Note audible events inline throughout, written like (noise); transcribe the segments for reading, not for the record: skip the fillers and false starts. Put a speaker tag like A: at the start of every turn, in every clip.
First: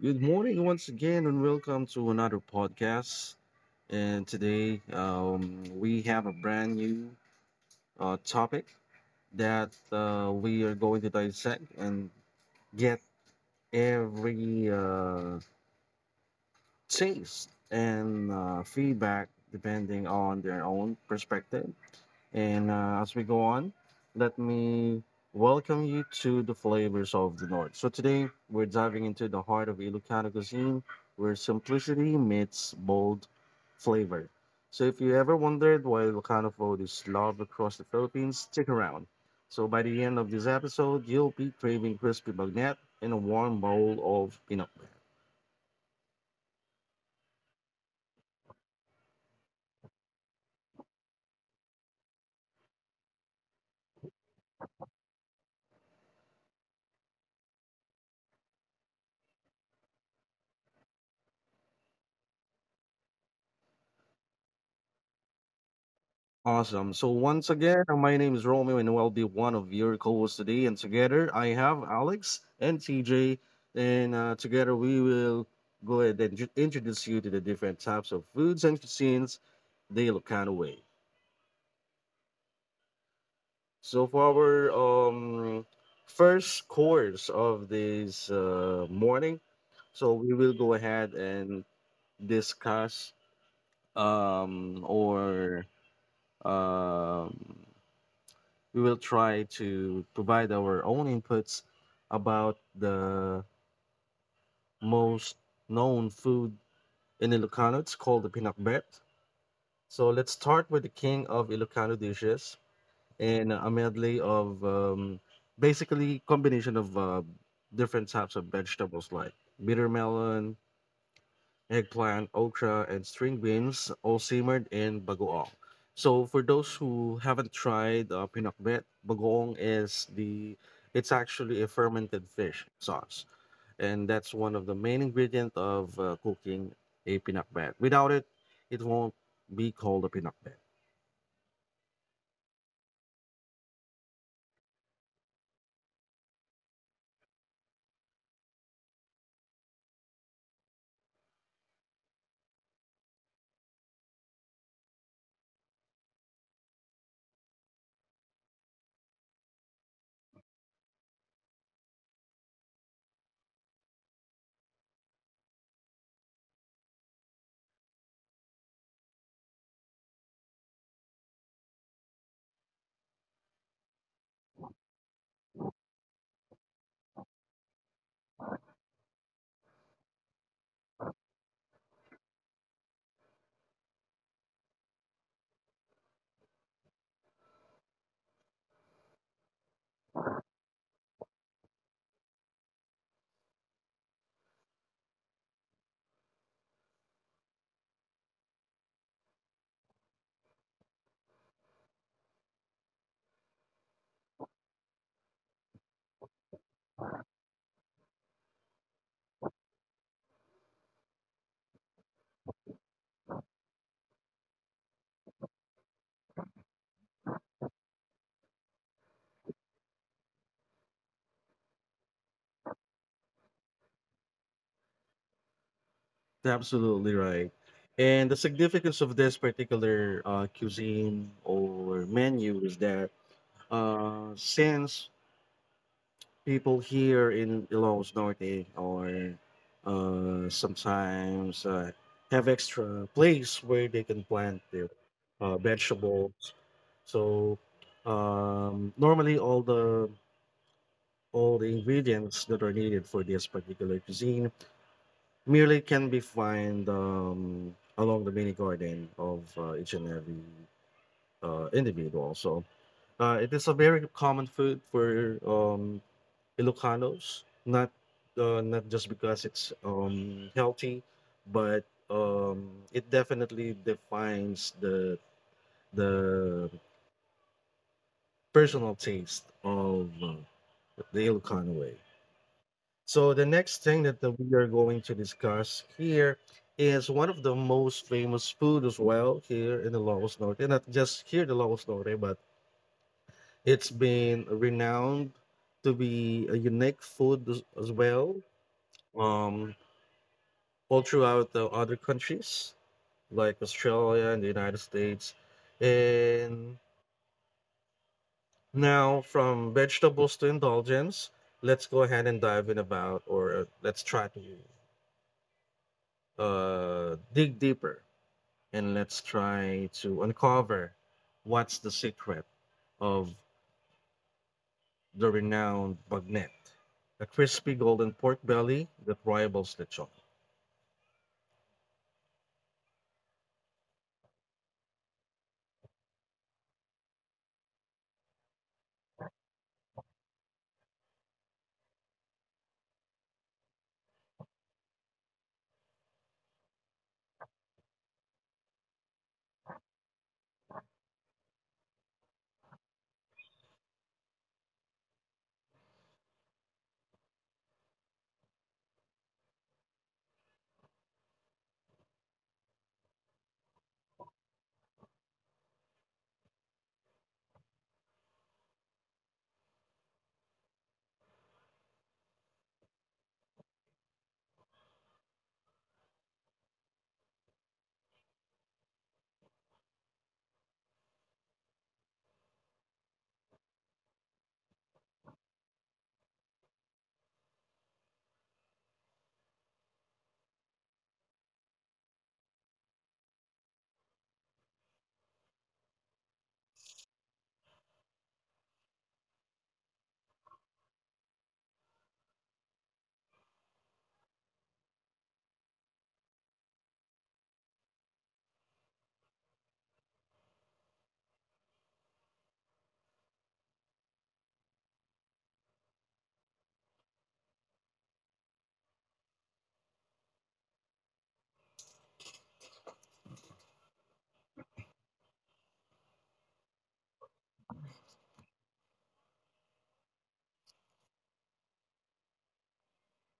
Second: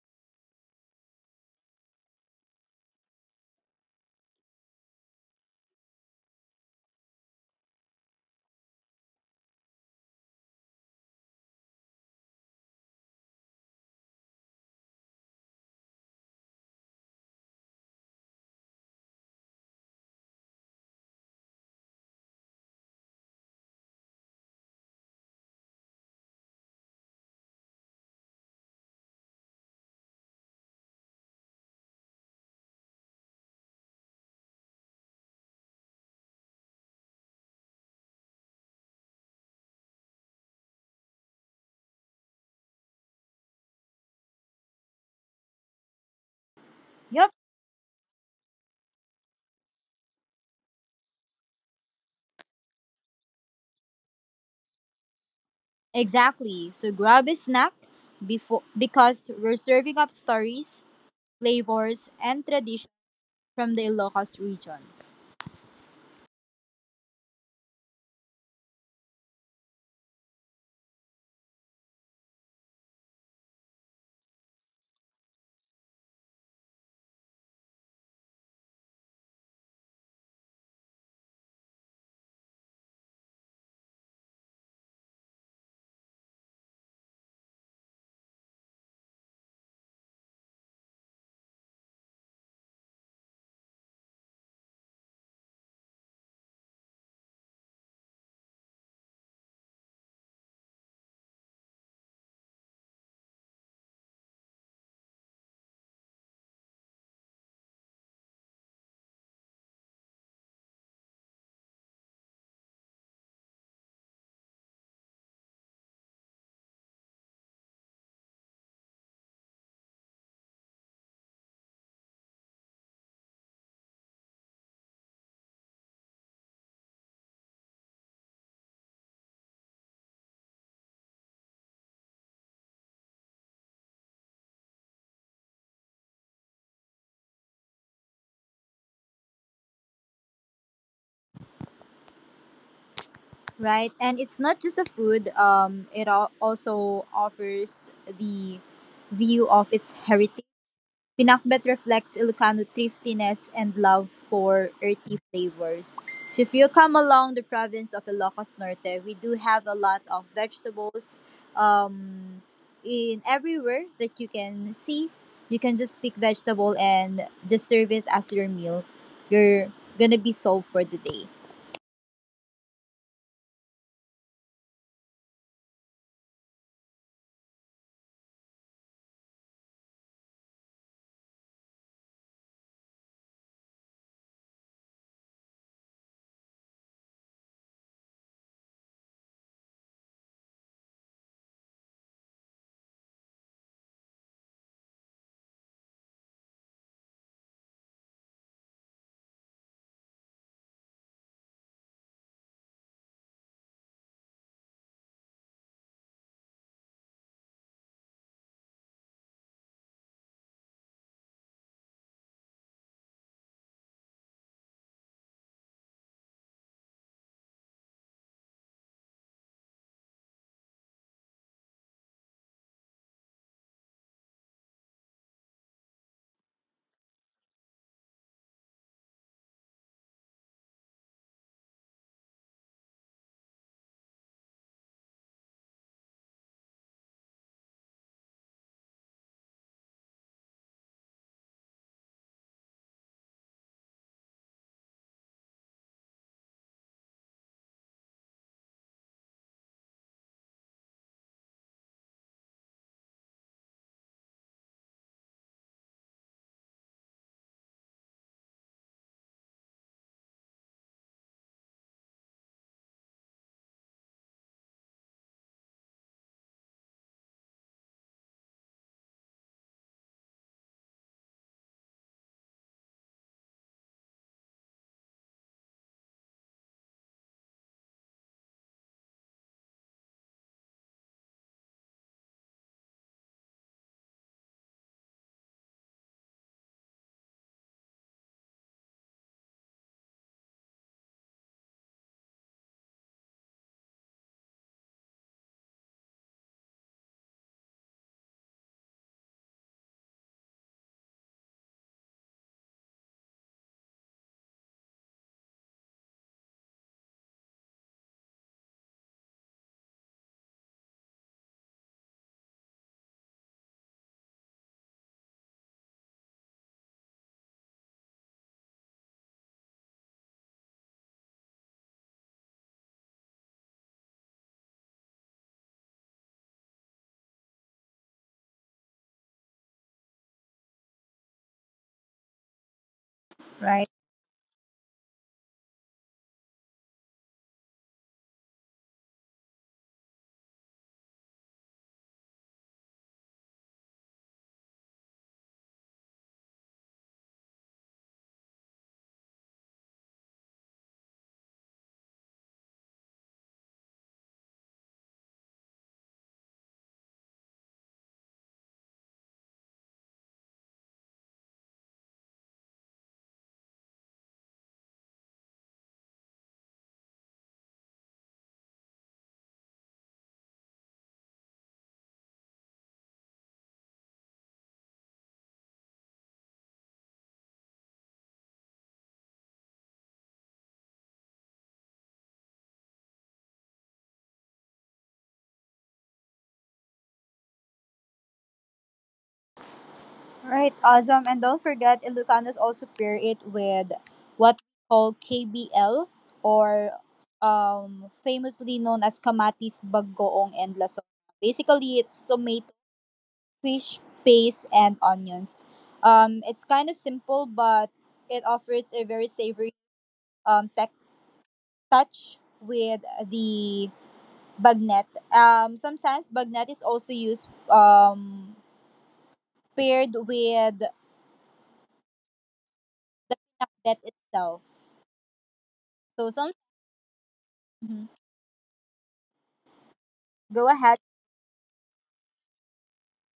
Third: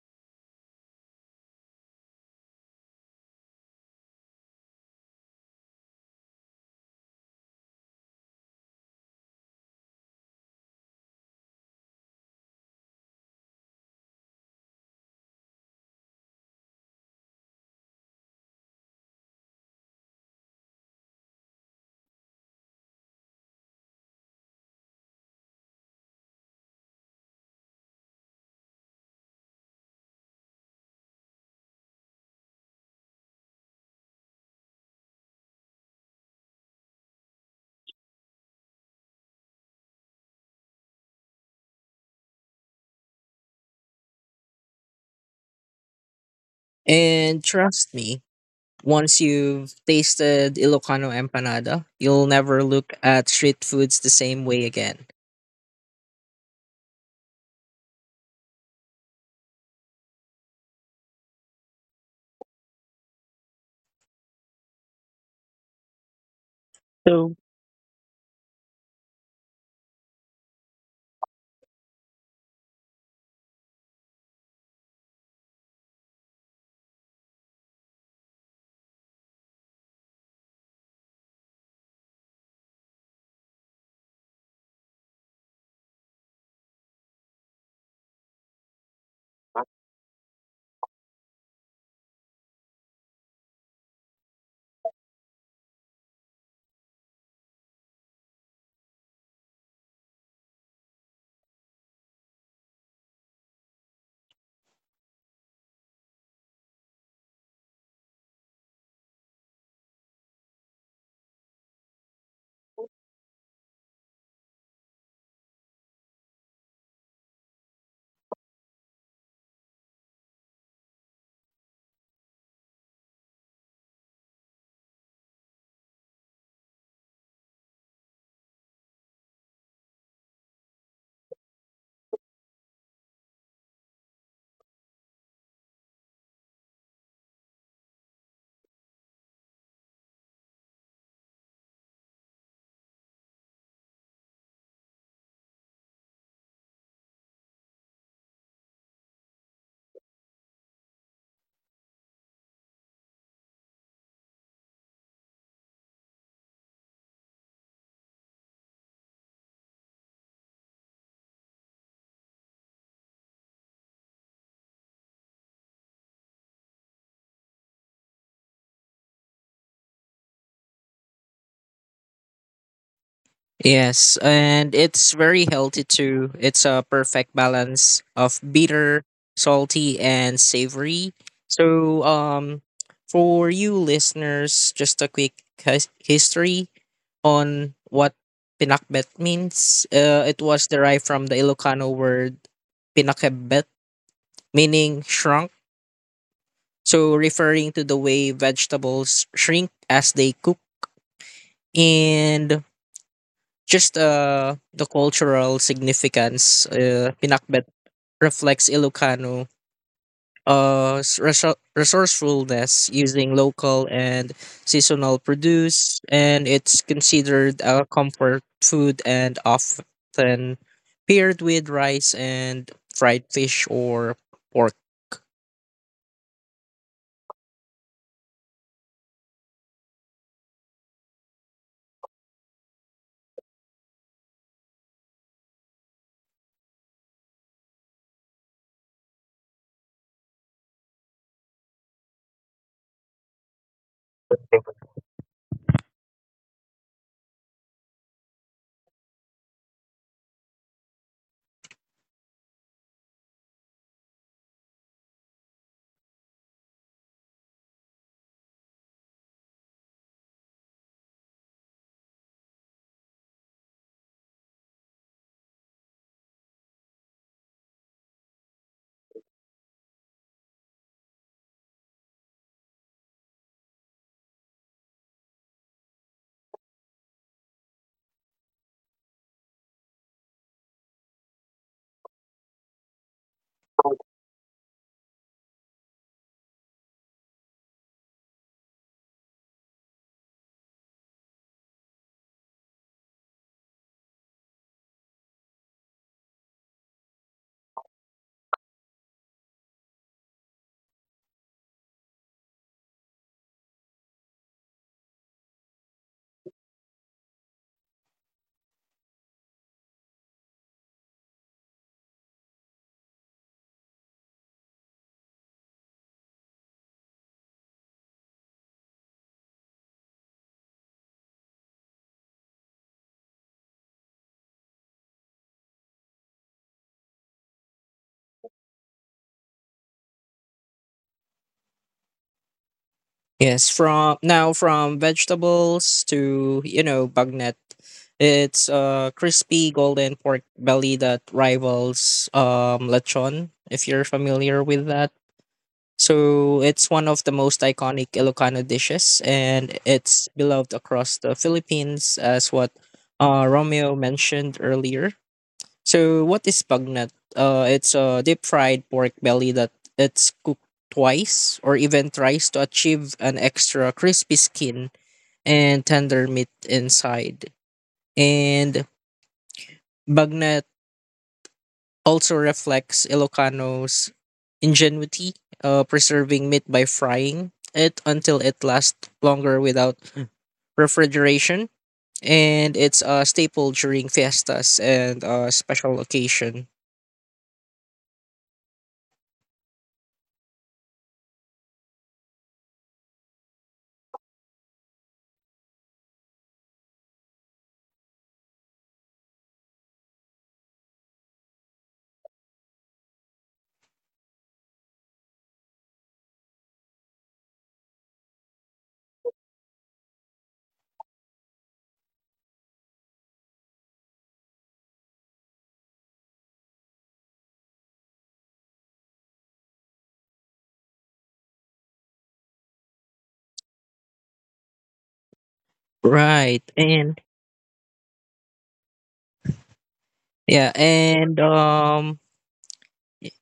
A: Good morning once again, and welcome to another podcast. And today, we have a brand new topic that we are going to dissect and get every taste and feedback depending on their own perspective. And as we go on, let me welcome you to the flavors of the North. So today we're diving into the heart of Ilocano cuisine, where simplicity meets bold flavor. So if you ever wondered why Ilocano food is loved across the Philippines, stick around. So by the end of this episode, you'll be craving crispy bagnet and a warm bowl of pinok.
B: Yup,
C: And trust me, once you've tasted Ilocano empanada, you'll never look at street foods the same way again.
B: exactly. So grab a snack before because we're serving up stories, flavors, and traditions from the Ilocos region,
A: Awesome. So
C: So
A: once again, my name is Romeo, and I'll be one of your co-hosts today. And together, I have Alex and TJ, and together we will go ahead and introduce you to the different types of foods and cuisines they look kind of way. So for our um, first course of this morning, so we will go ahead and discuss or um, we will try to provide our own inputs about the most known food in Ilocano. It's called the pinakbet. So let's start with the king of Ilocano dishes and a medley of basically combination of different types of vegetables like bitter melon, eggplant, okra, and string beans all simmered in bagoong. So for those who haven't tried pinakbet, bagoong is the it's actually a fermented fish sauce, and that's one of the main ingredient of cooking a pinakbet. Without it, it won't be called a pinakbet.
B: right? And it's not just a food. It al- also offers the view of its heritage. Pinakbet reflects Ilocano thriftiness and love for earthy flavors. So if you come along the province of Ilocos Norte, we do have a lot of vegetables um, in everywhere that you can see. You can just pick vegetable and just serve it as your meal. You're gonna be sold for the day,
C: yes, and it's very healthy too. It's a perfect balance of bitter, salty, and savory. So, for you listeners, just a quick history on what pinakbet means. It was derived from the Ilocano word pinakbet, meaning shrunk, so referring to the way vegetables shrink as they cook. And just the cultural significance, pinakbet reflects Ilocano resourcefulness using local and seasonal produce, and it's considered a comfort food and often paired with rice and fried fish or pork.
A: Absolutely right. And the significance of this particular cuisine or menu is that since people here in Ilocos Norte or sometimes have extra place where they can plant their vegetables. So normally all the ingredients that are needed for this particular cuisine merely can be found along the mini garden of each and every individual. So it is a very common food for Ilocanos, not not just because it's healthy, but it definitely defines the personal taste of the Ilocano way. So the next thing that we are going to discuss here is one of the most famous food as well here in the Lagos Norte. And not just here in the Lagos Norte, but it's been renowned to be a unique food as well um, all throughout the other countries like Australia and the United States. And now from vegetables to indulgence, let's go ahead and dive in about or let's try to dig deeper and let's try to uncover what's the secret of the renowned bagnet, a crispy golden pork belly that rivals lechon.
C: Yes,
B: right?
C: from now from vegetables to bagnet, it's a crispy golden pork belly that rivals lechon, if you're familiar with that. So it's one of the most iconic Ilocano dishes, and it's beloved across the Philippines, as what Romeo mentioned earlier. So what is bagnet? It's a deep fried pork belly that it's cooked twice or even thrice to achieve an extra crispy skin and tender meat inside. And bagnet also reflects Ilocanos' ingenuity, preserving meat by frying it until it lasts longer without refrigeration. And it's a staple during fiestas and special occasion.
B: Right, awesome. And don't forget, Ilocanos also pair it with what we call KBL or famously known as Kamatis, Bagoong, and Lasona. Basically, it's tomato, fish, paste, and onions. It's kind of simple, but it offers a very savory tech touch with the bagnet. Sometimes bagnet is also used paired with the pinakbet itself. So
C: Right. And
B: hmm
C: yeah,
B: Go ahead.
C: and i-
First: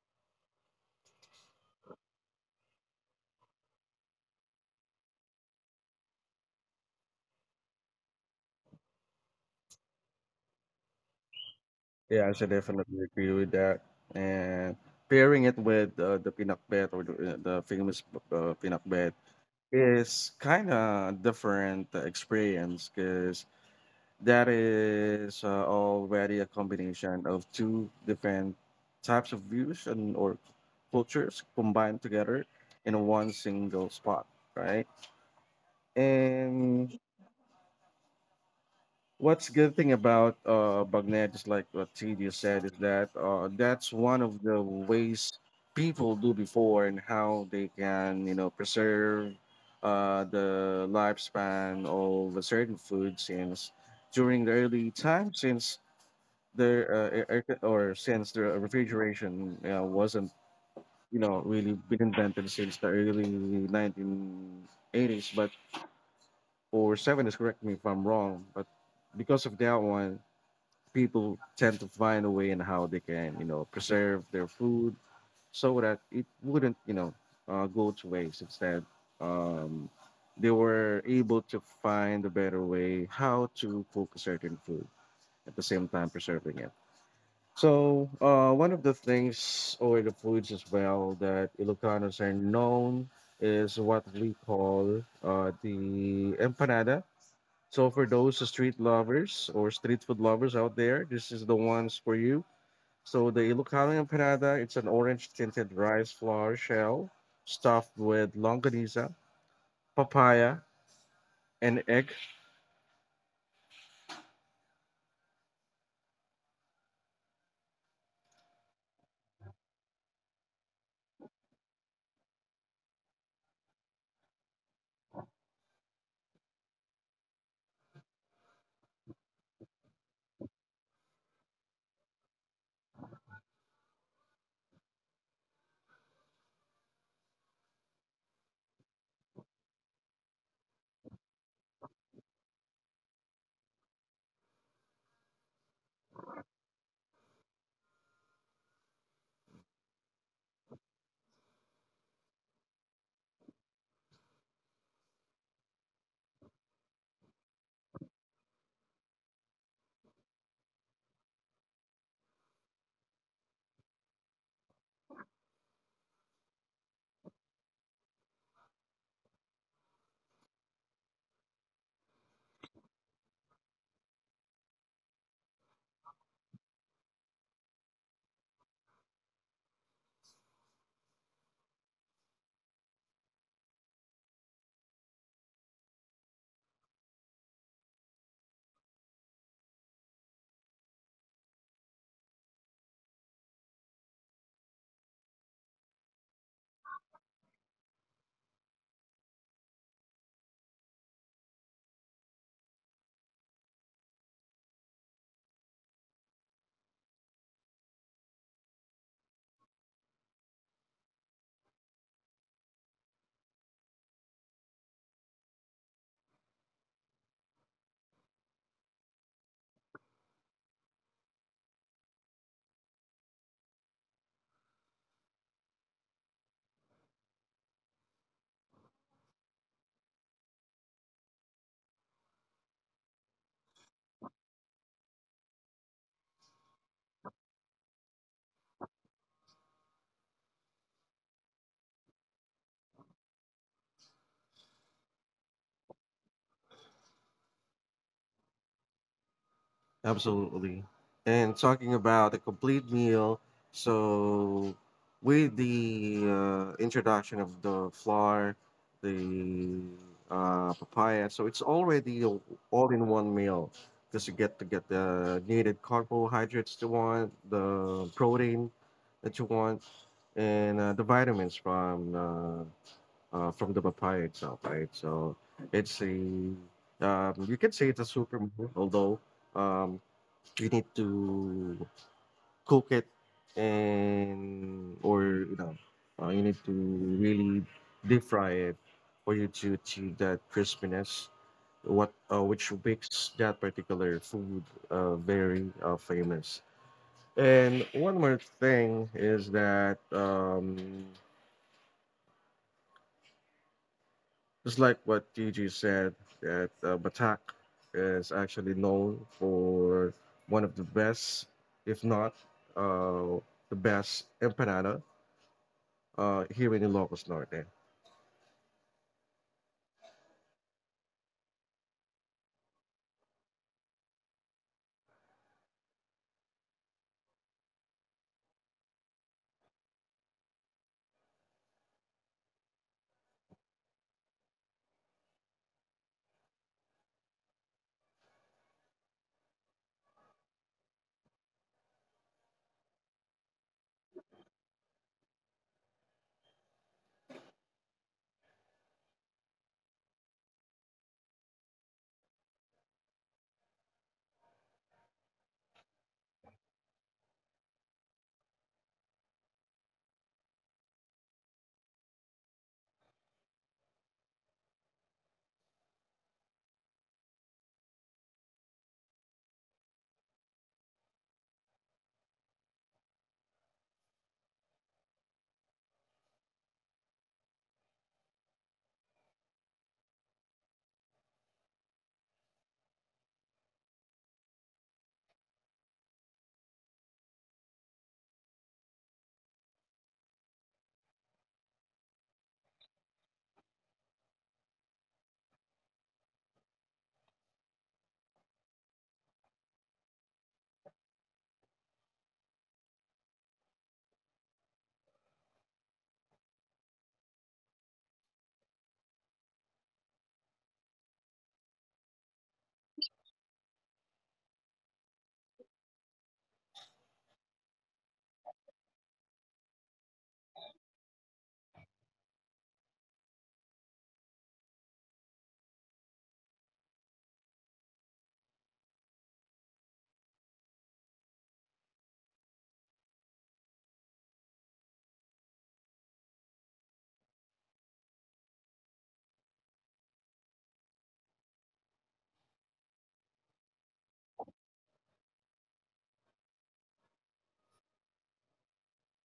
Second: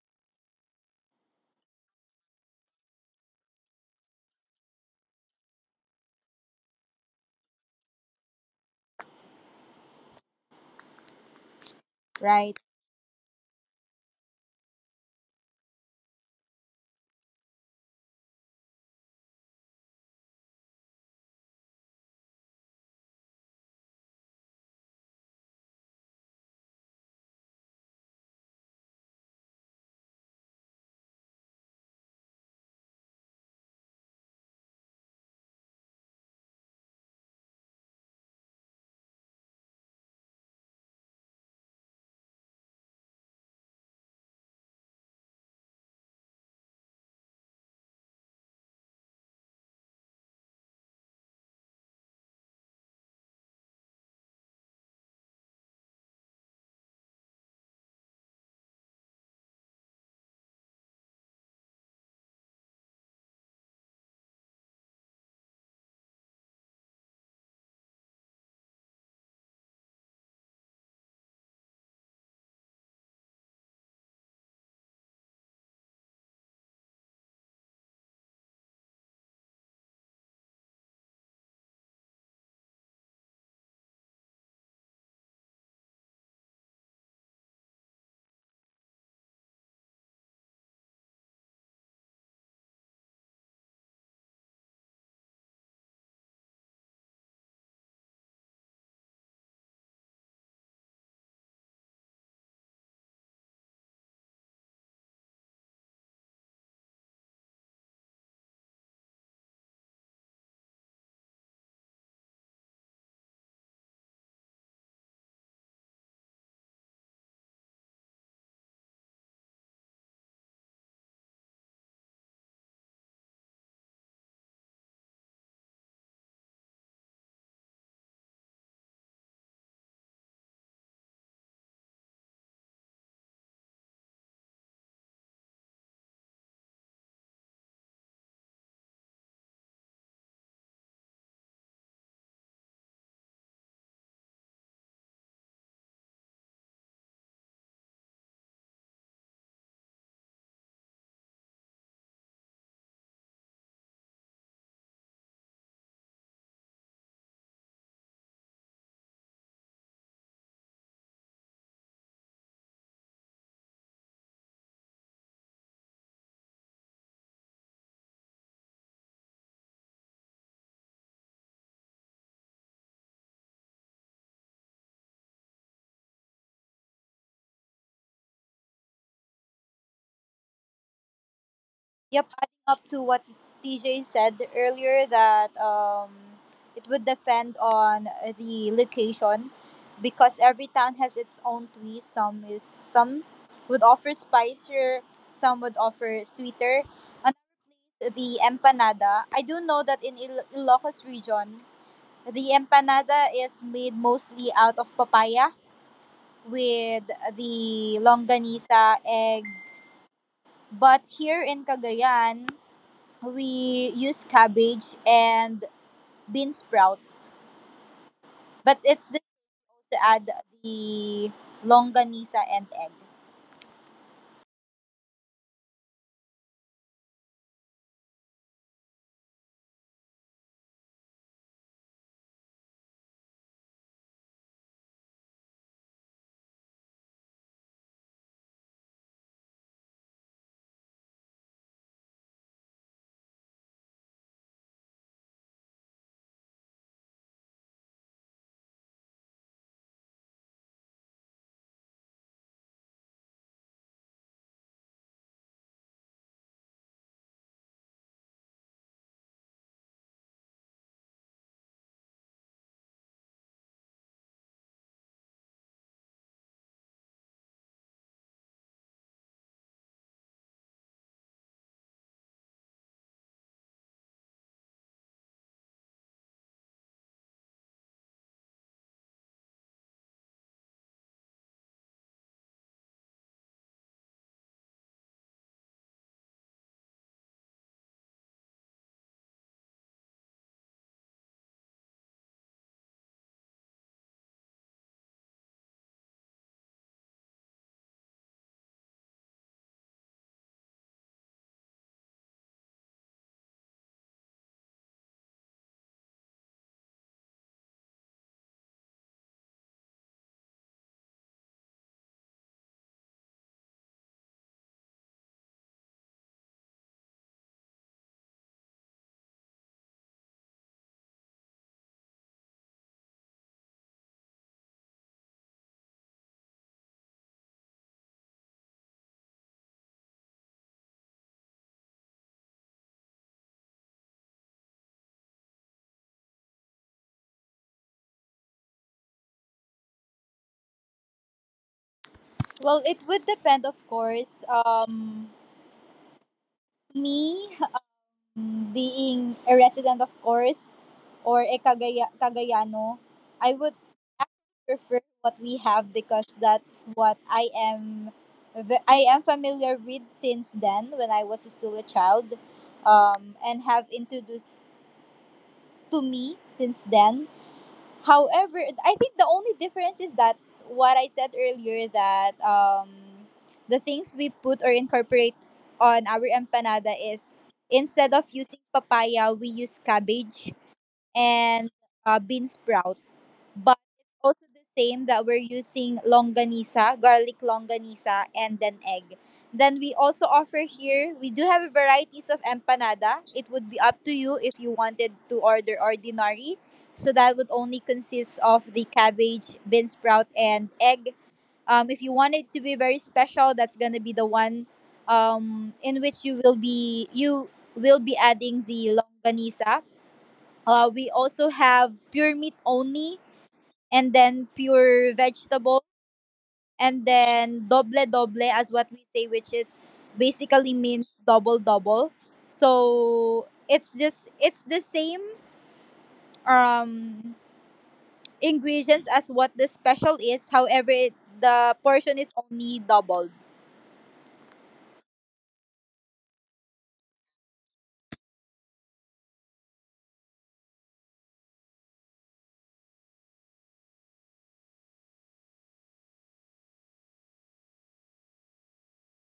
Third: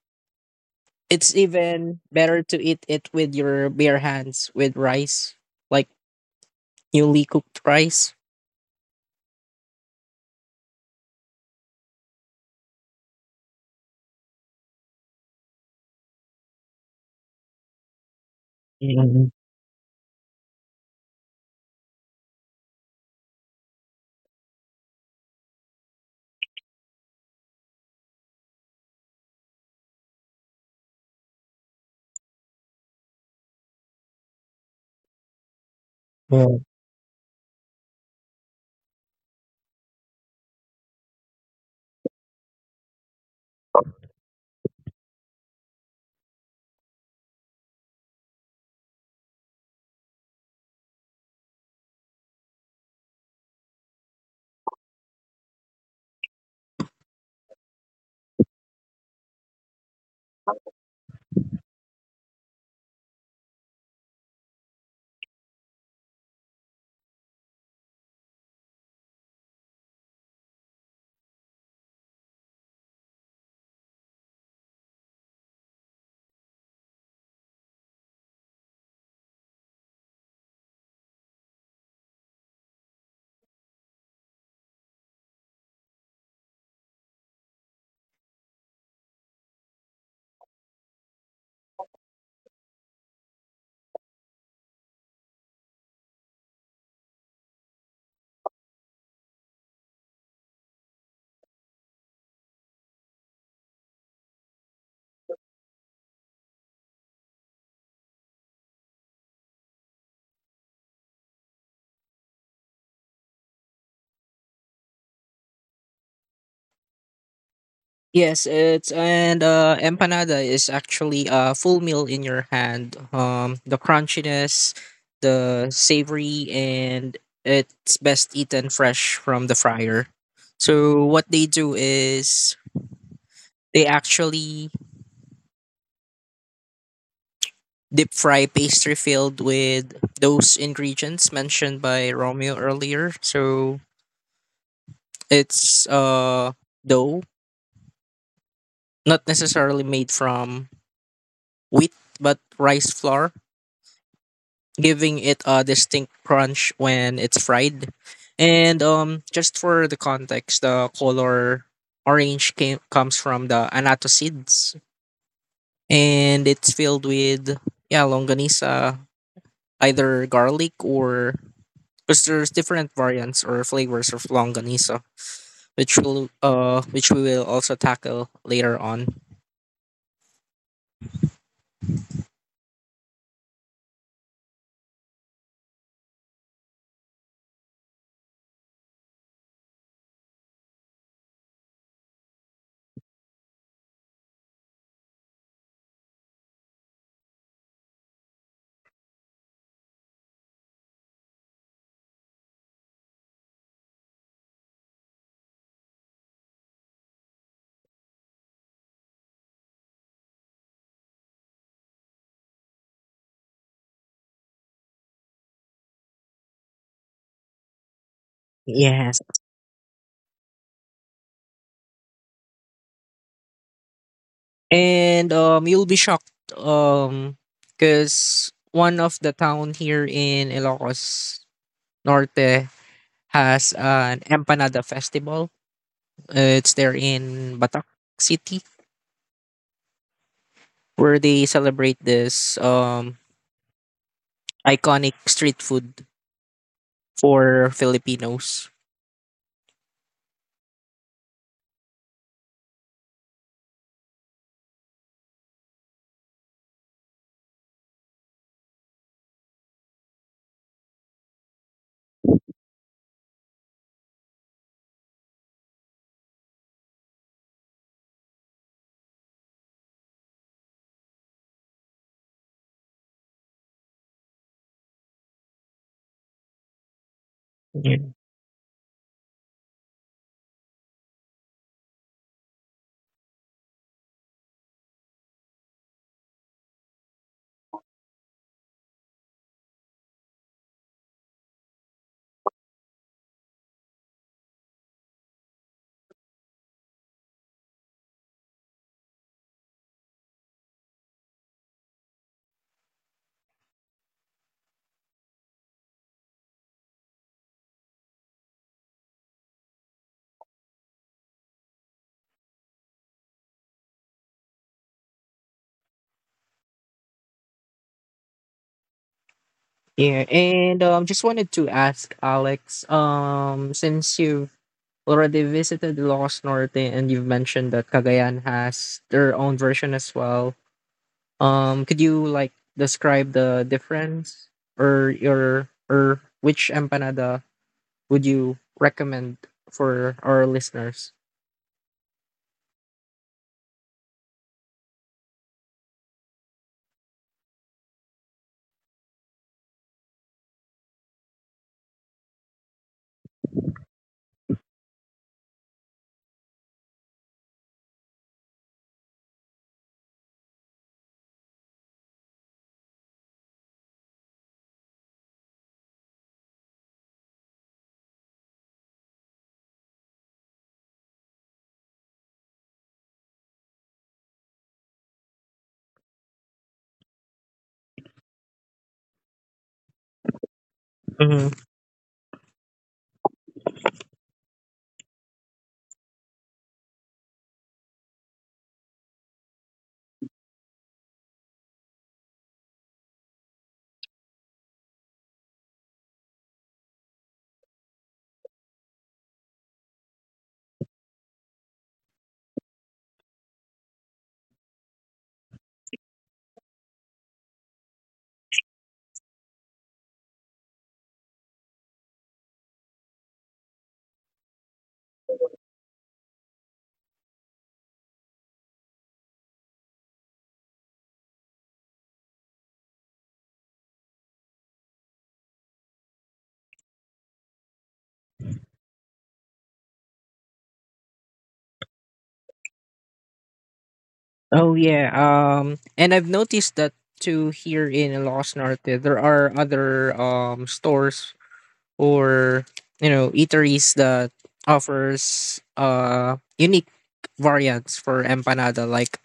C: it's even better to eat it with your bare hands with rice, like newly cooked rice.
A: Yeah, I should
B: Right.
A: definitely agree with that. And pairing it with the pinakbet or the famous pinakbet
C: Mhm.
A: is kind of different experience because that is already a combination of two different types of views and or cultures combined together in one single spot, right? And what's good thing about Bagnet is like what TD said is that that's one of the ways people do before and how they can, you know, preserve the lifespan of certain food since during the early time since their air, air co- or since the refrigeration wasn't, you know, really been invented since the early 1980s, but or 70s, correct me if I'm wrong, but because of that one, people tend to find a way in how they can, you know, preserve their food so that it wouldn't, you know, go to waste. Instead, um, they were able to find a better way how to cook a certain food at the same time preserving it. So, one of the things, or the foods as well, that Ilocanos are known is what we call the empanada. So, for those street lovers or street food lovers out there, this is the ones for you. So, the Ilocano empanada, it's an orange tinted rice flour shell stuffed with longaniza, papaya, and egg.
C: Yes, it's and empanada is actually a full meal in your hand. The crunchiness, the savory, and it's best eaten fresh from the fryer. So what they do is they actually deep fry pastry filled with those ingredients mentioned by Romeo earlier. So it's dough, not necessarily made from wheat but rice flour, giving it a distinct crunch when it's fried. And just for the context, the color orange comes from the annatto seeds, and it's filled with yeah longanisa, either garlic or because there's different variants or flavors of longanisa, which will which we will also tackle later on.
B: Yep. Adding up to what TJ said earlier that it would depend on the location because every town has its own twist. Some would offer spicier, some would offer sweeter. And the empanada, I do know that in Ilocos region, the empanada is made mostly out of papaya with the longanisa egg. But here in Cagayan, we use cabbage and bean sprout. But it's
C: Yes.
B: this also add the longanisa and egg.
C: And you'll be shocked um, because one of the town here in Ilocos Norte has an empanada festival. It's there in Batak City where they celebrate this iconic street food for Filipinos.
A: Absolutely. And talking about a complete meal, so with the introduction of the flour, the papaya, so it's already all in one meal because you get to get the needed carbohydrates you want, the protein that you want, and the vitamins from the papaya itself, right? So it's a you can say it's a
C: Yeah.
A: super meal, although. Um, you need to cook it and or you know you need to really deep fry it for you to achieve that crispiness what which makes that particular food very famous. And one more thing is that just like what Gigi said, that Batak is actually known for one of the best, if not uh, the best empanada here in Ilocos Norte.
C: Yeah, and just wanted to ask Alex, since you have already visited Los Norte and you've mentioned that Cagayan has their own version as well. Could you like describe the difference or your or which empanada would you recommend for our listeners?
B: Well, it would depend, of course. Me, being a resident, of course, or a Cagayano, I would actually prefer what we have because that's what I am. I am familiar with since then when I was still a child, and have introduced to me since then. However, I think the only difference is that what I said earlier that the things we put or incorporate on our empanada is instead of using papaya, we use cabbage
C: Mhm.
B: and bean sprout, but it's also the same that we're using longanisa, garlic longanisa, and then egg. Then we also offer here, we do have varieties of empanada. It would be up to you if you wanted to order ordinary. So that would only consist of the cabbage, bean sprout, and egg. If you want it to be very special, that's gonna be the one in which you will be adding the longanisa. We also have pure meat only and then pure vegetable, and then doble doble as what we say, which is basically means double double. So it's the same um ingredients as what the special is. However, it, the portion is only doubled.
C: Oh yeah. And I've noticed that too here in Los Norte, there are other stores or eateries that offers unique variants for empanada. Like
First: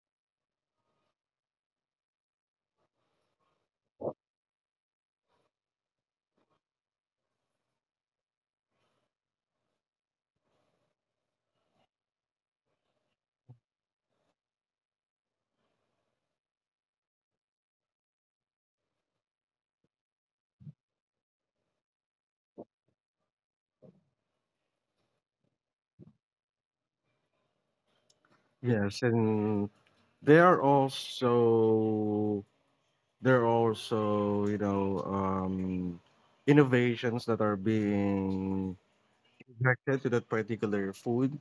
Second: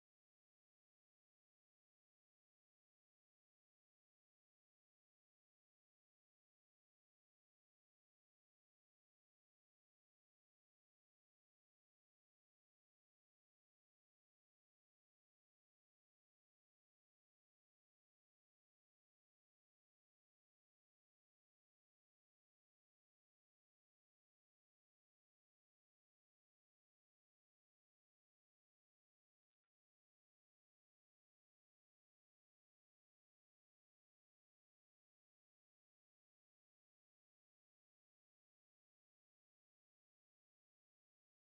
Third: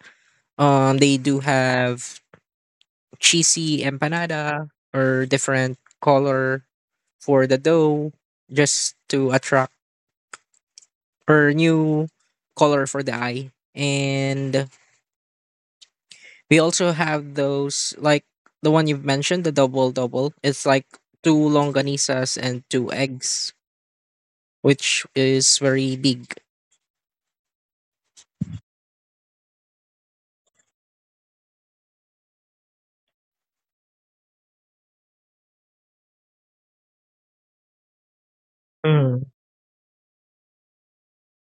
C: they do have cheesy empanada or different color for the dough just to attract or new color for the eye. And we also have those like the one you've mentioned, the double double. It's like two longanisas and two eggs, which is very big.
A: Yes, and they are also there are also you know innovations that are being
C: Mm,
A: injected to that particular food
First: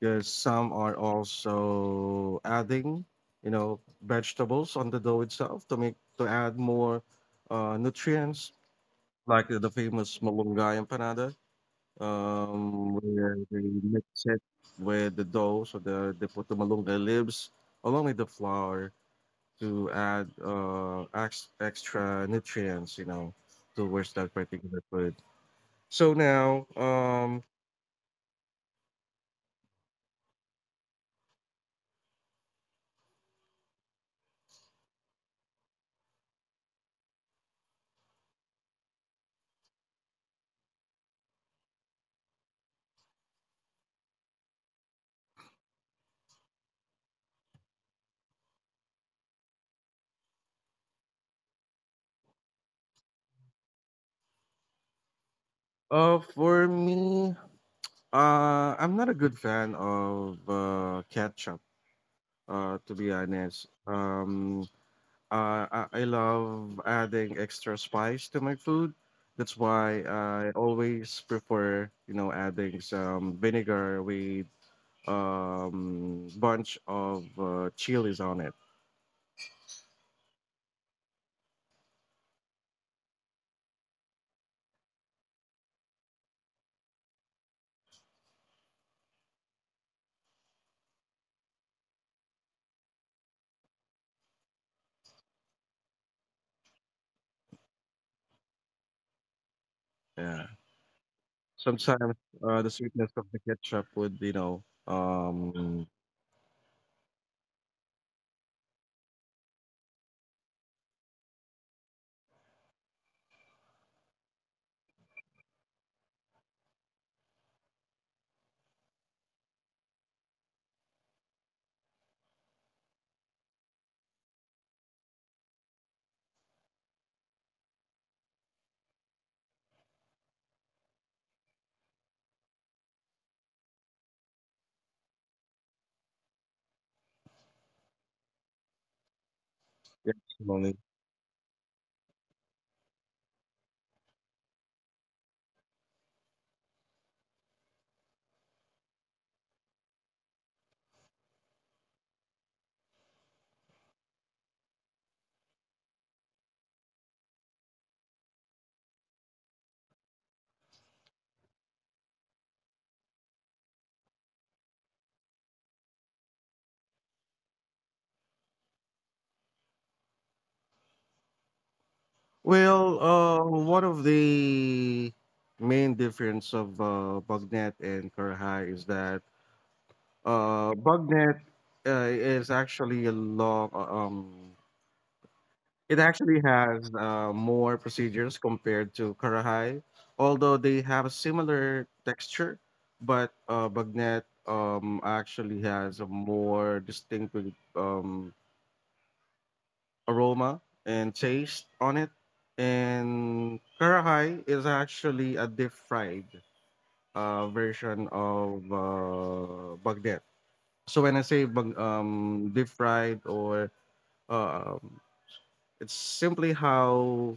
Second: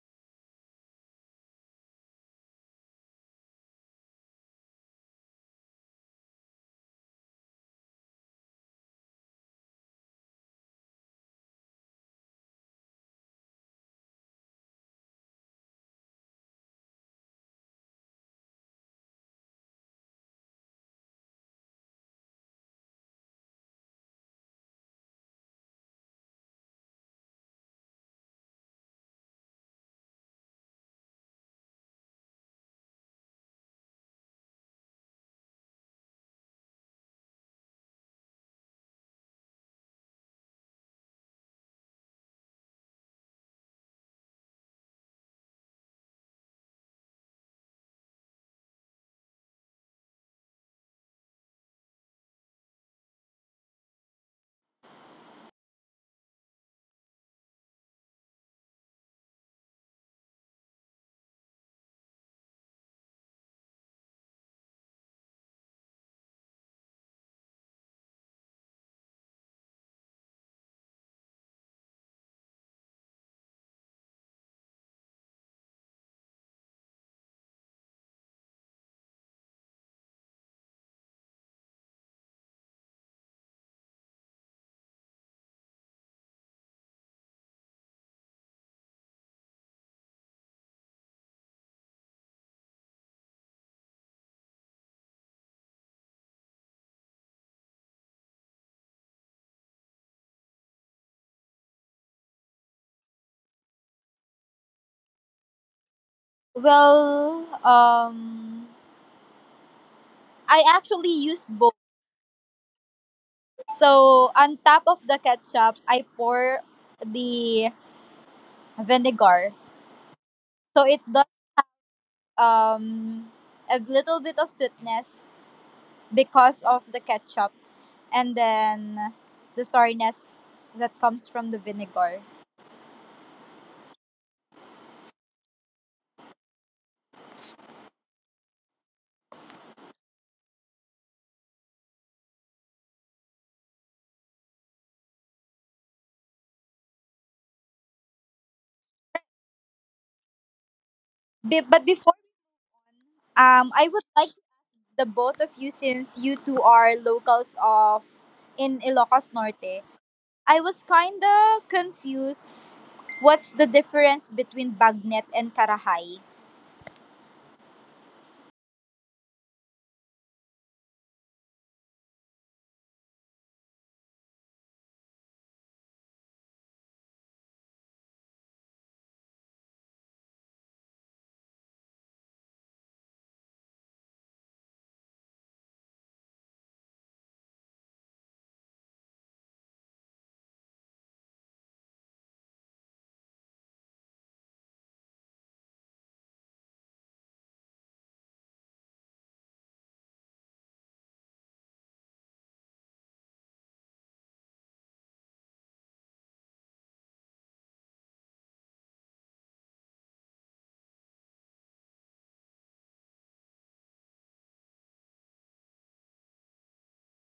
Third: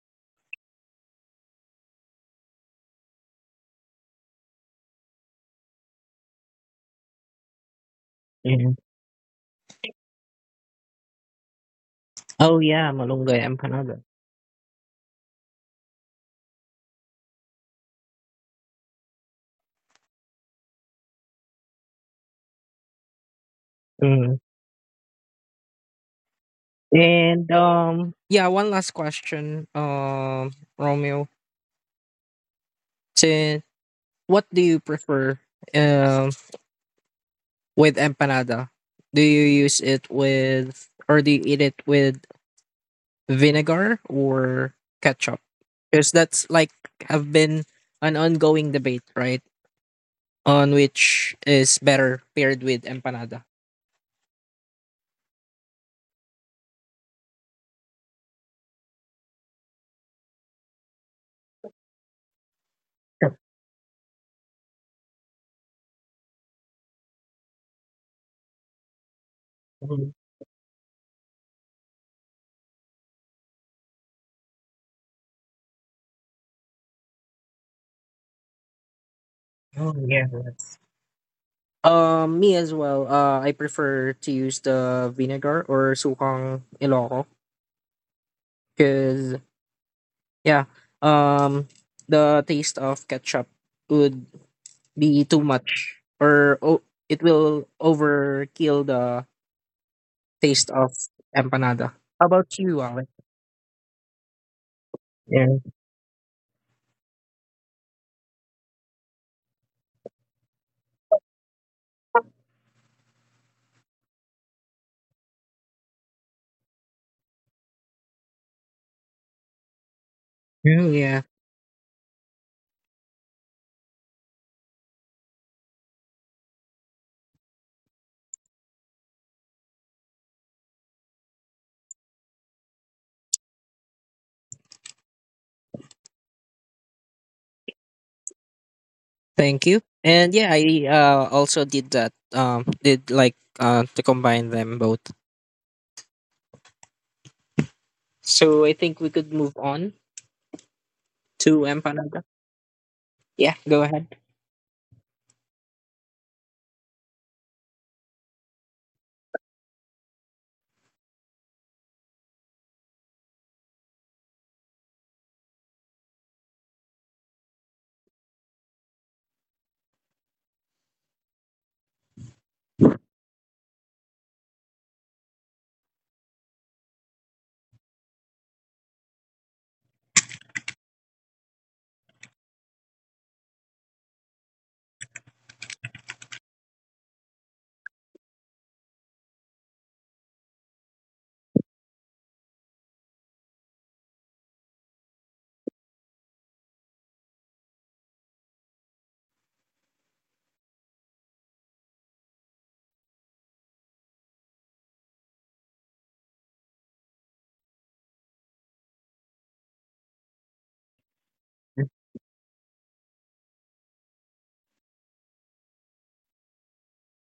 A: because some are also adding, you know, vegetables on the dough itself to make to add more nutrients,
C: yeah.
A: like the famous malunggay empanada,
C: Oh yeah,
A: where
C: malunggay
A: they
C: empanada.
A: mix it with the dough, so they put the malunggay leaves along with the flour to add extra nutrients, you know, towards that
C: Mm.
A: particular food. So now,
C: And yeah, one last question, Romeo. Since what do you prefer um with empanada? Do you use it with or do you eat it with vinegar or ketchup? Because that's like have been an ongoing debate, right? On which is better paired with empanada.
A: for me, I'm not a good fan of ketchup, to be honest. I love adding extra spice to my food. That's why
C: Mm.
A: I always prefer, you know, adding some vinegar with bunch of chilies on it.
C: Oh yeah, that's um, me as well. I prefer to use the vinegar or sukang Ilocco because yeah, um, the taste of ketchup would be too much, or oh, it will overkill the
A: Yeah.
C: taste of empanada.
A: Sometimes
C: How about
A: the
C: you, Alex?
A: sweetness of the ketchup would, you know,
C: Yeah.
A: um,
B: Well, I actually use both. So on top of the ketchup, I pour the vinegar. So
C: Mm,
B: it
C: yeah.
B: does um, a little bit of sweetness because of the ketchup, and then the sourness that comes from the vinegar.
C: Thank you. And yeah,
A: yeah.
C: I also did that. Did like to combine them both. So I think we could move on
B: Be-
C: to
B: but before,
C: empanada. Yeah, go
B: I would
C: ahead.
B: like the both of you, since you two are locals of in Ilocos Norte, I was kind of confused. What's the difference between bagnet and karahay?
A: Well, one of the main difference of Bugnet and Kurhai is that Bugnet is actually a long. It actually has more procedures compared to Kurhai, although they have a similar texture, but Bugnet actually has a more distinctive aroma and taste on it. And karahai is actually a deep fried version of bagdet. So when I say deep fried or um, it's simply how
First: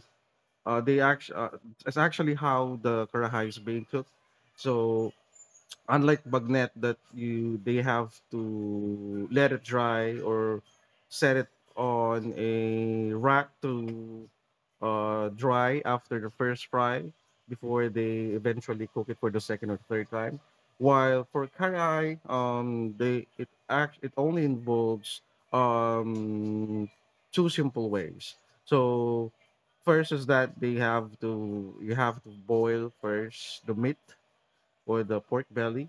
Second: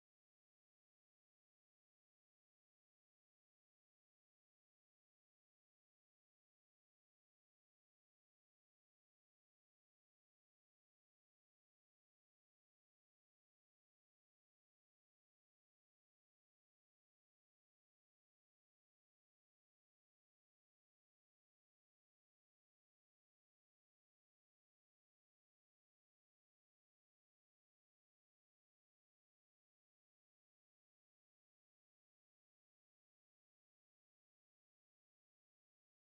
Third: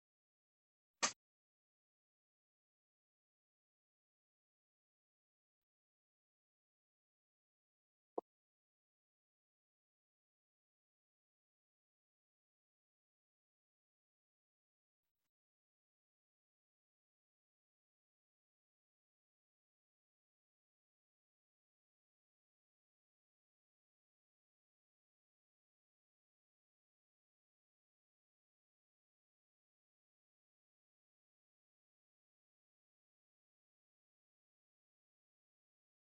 A: they act. It's actually how the karahai is being cooked. So unlike bagnet that you they have to let it dry or set it on a rack to dry after the first fry before they eventually cook it for the second or third time, while for karai they it only involves um two simple ways. So first is that they have to you have to boil first the meat or the pork belly,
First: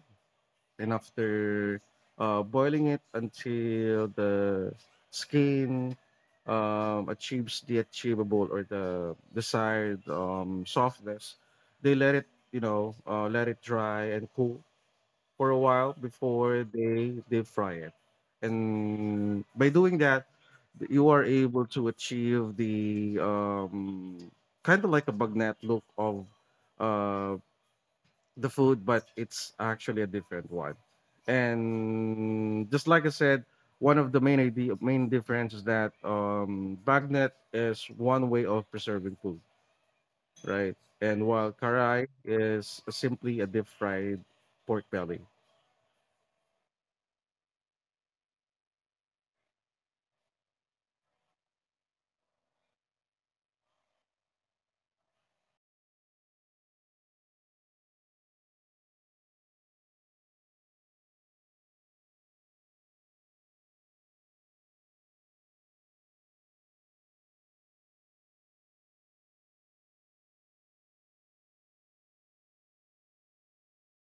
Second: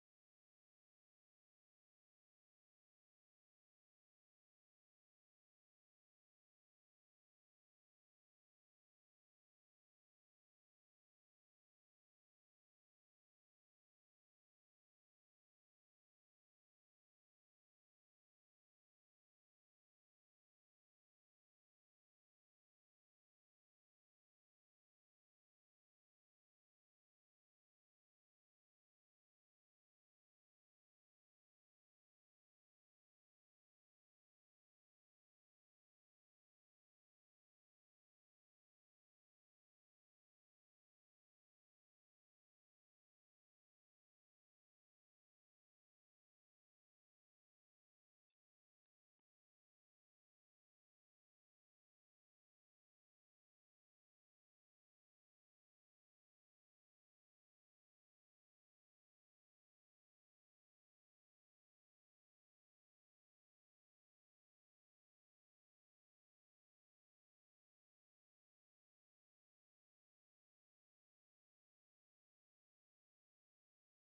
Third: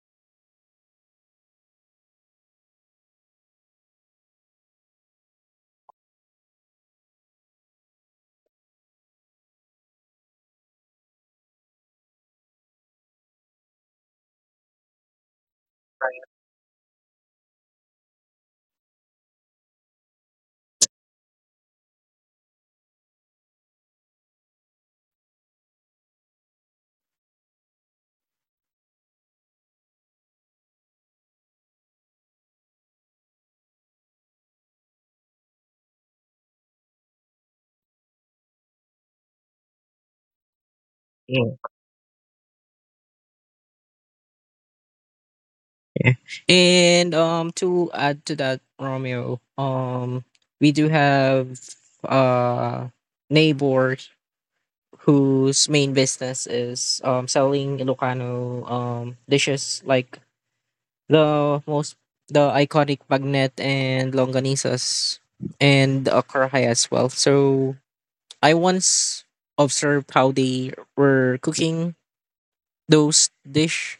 A: and after boiling it until the skin achieves the achievable or the desired softness, they let it, you know, let it dry and cool for a while before they deep fry it. And by doing that, you are able to achieve the kind of like a bagnet look of uh, the food, but it's actually a different one. And just like I said, one of the main idea, main difference is that bagnet is one way of preserving food, right? And while
C: Yeah.
A: karai is simply a deep fried pork belly,
C: Yeah. And to add to that, Romeo, we do have uh neighbor whose main business is selling Ilocano dishes like the most the iconic bagnet and longanisas and karhay as well. So I once observed how they were cooking those dish.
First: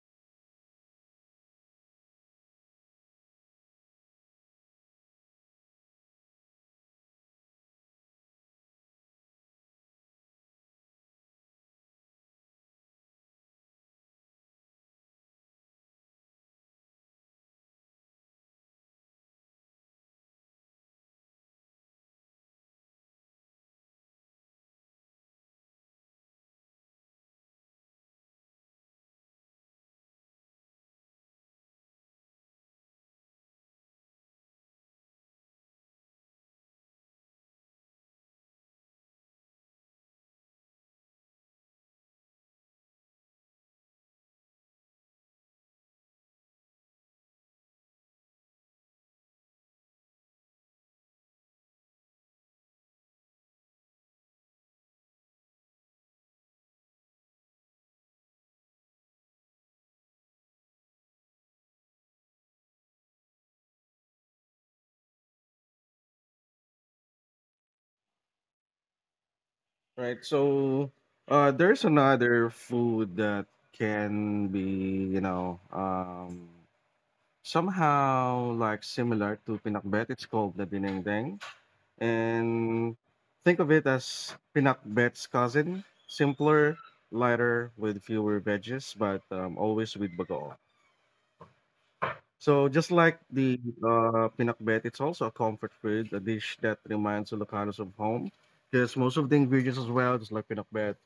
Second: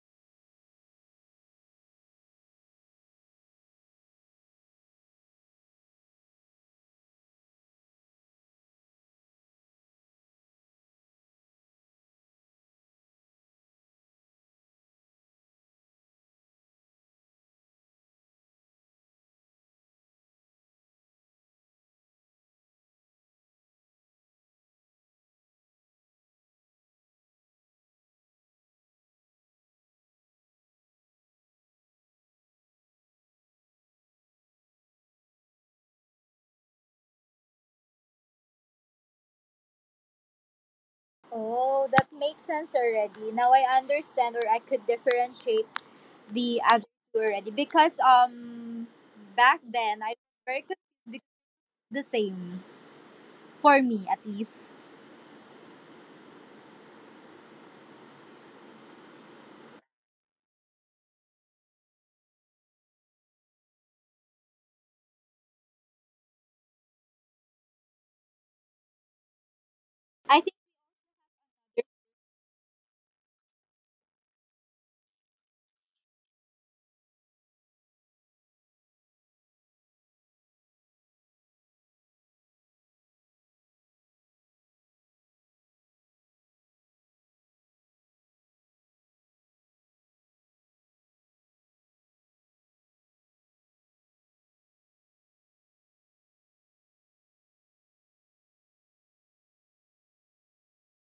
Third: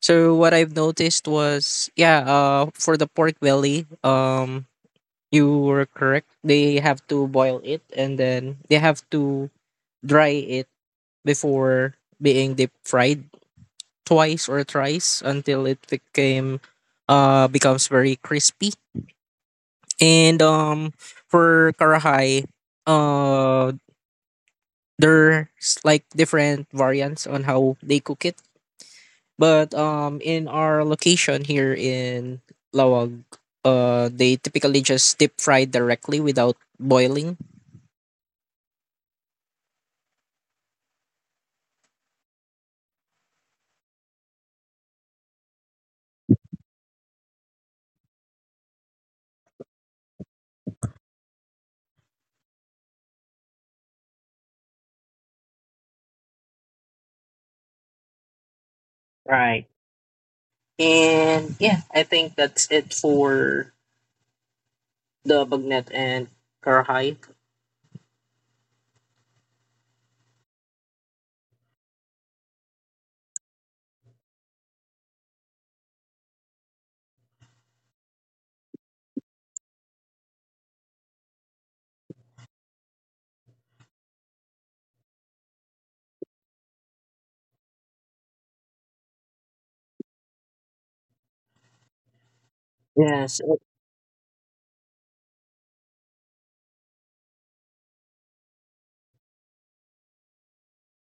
C: So what I've noticed was yeah, for the pork belly, you were correct. They have to boil it, and then they have to dry it before being deep fried twice or thrice until it became becomes very crispy. And for karahai, uh there's like different variants on how they cook it. But in our location here in Lawag, they typically just deep fry directly without boiling.
B: Oh, that makes sense already. Now I understand, or I could differentiate the other two already because back then I was very confused because the same for me at least.
C: Right. And yeah, I think that's it for the bagnet and karahai.
A: right?
B: I think
A: So there's another food that can be, you know, somehow like similar to pinakbet. It's called the dinengdeng. And think of it as pinakbet's cousin, simpler, lighter, with fewer veggies, but always with bagoong. So just like
C: Yes,
A: the pinakbet, it's also a comfort food, a dish that reminds Ilocanos of home, because most of the ingredients as well, just like pinakbet,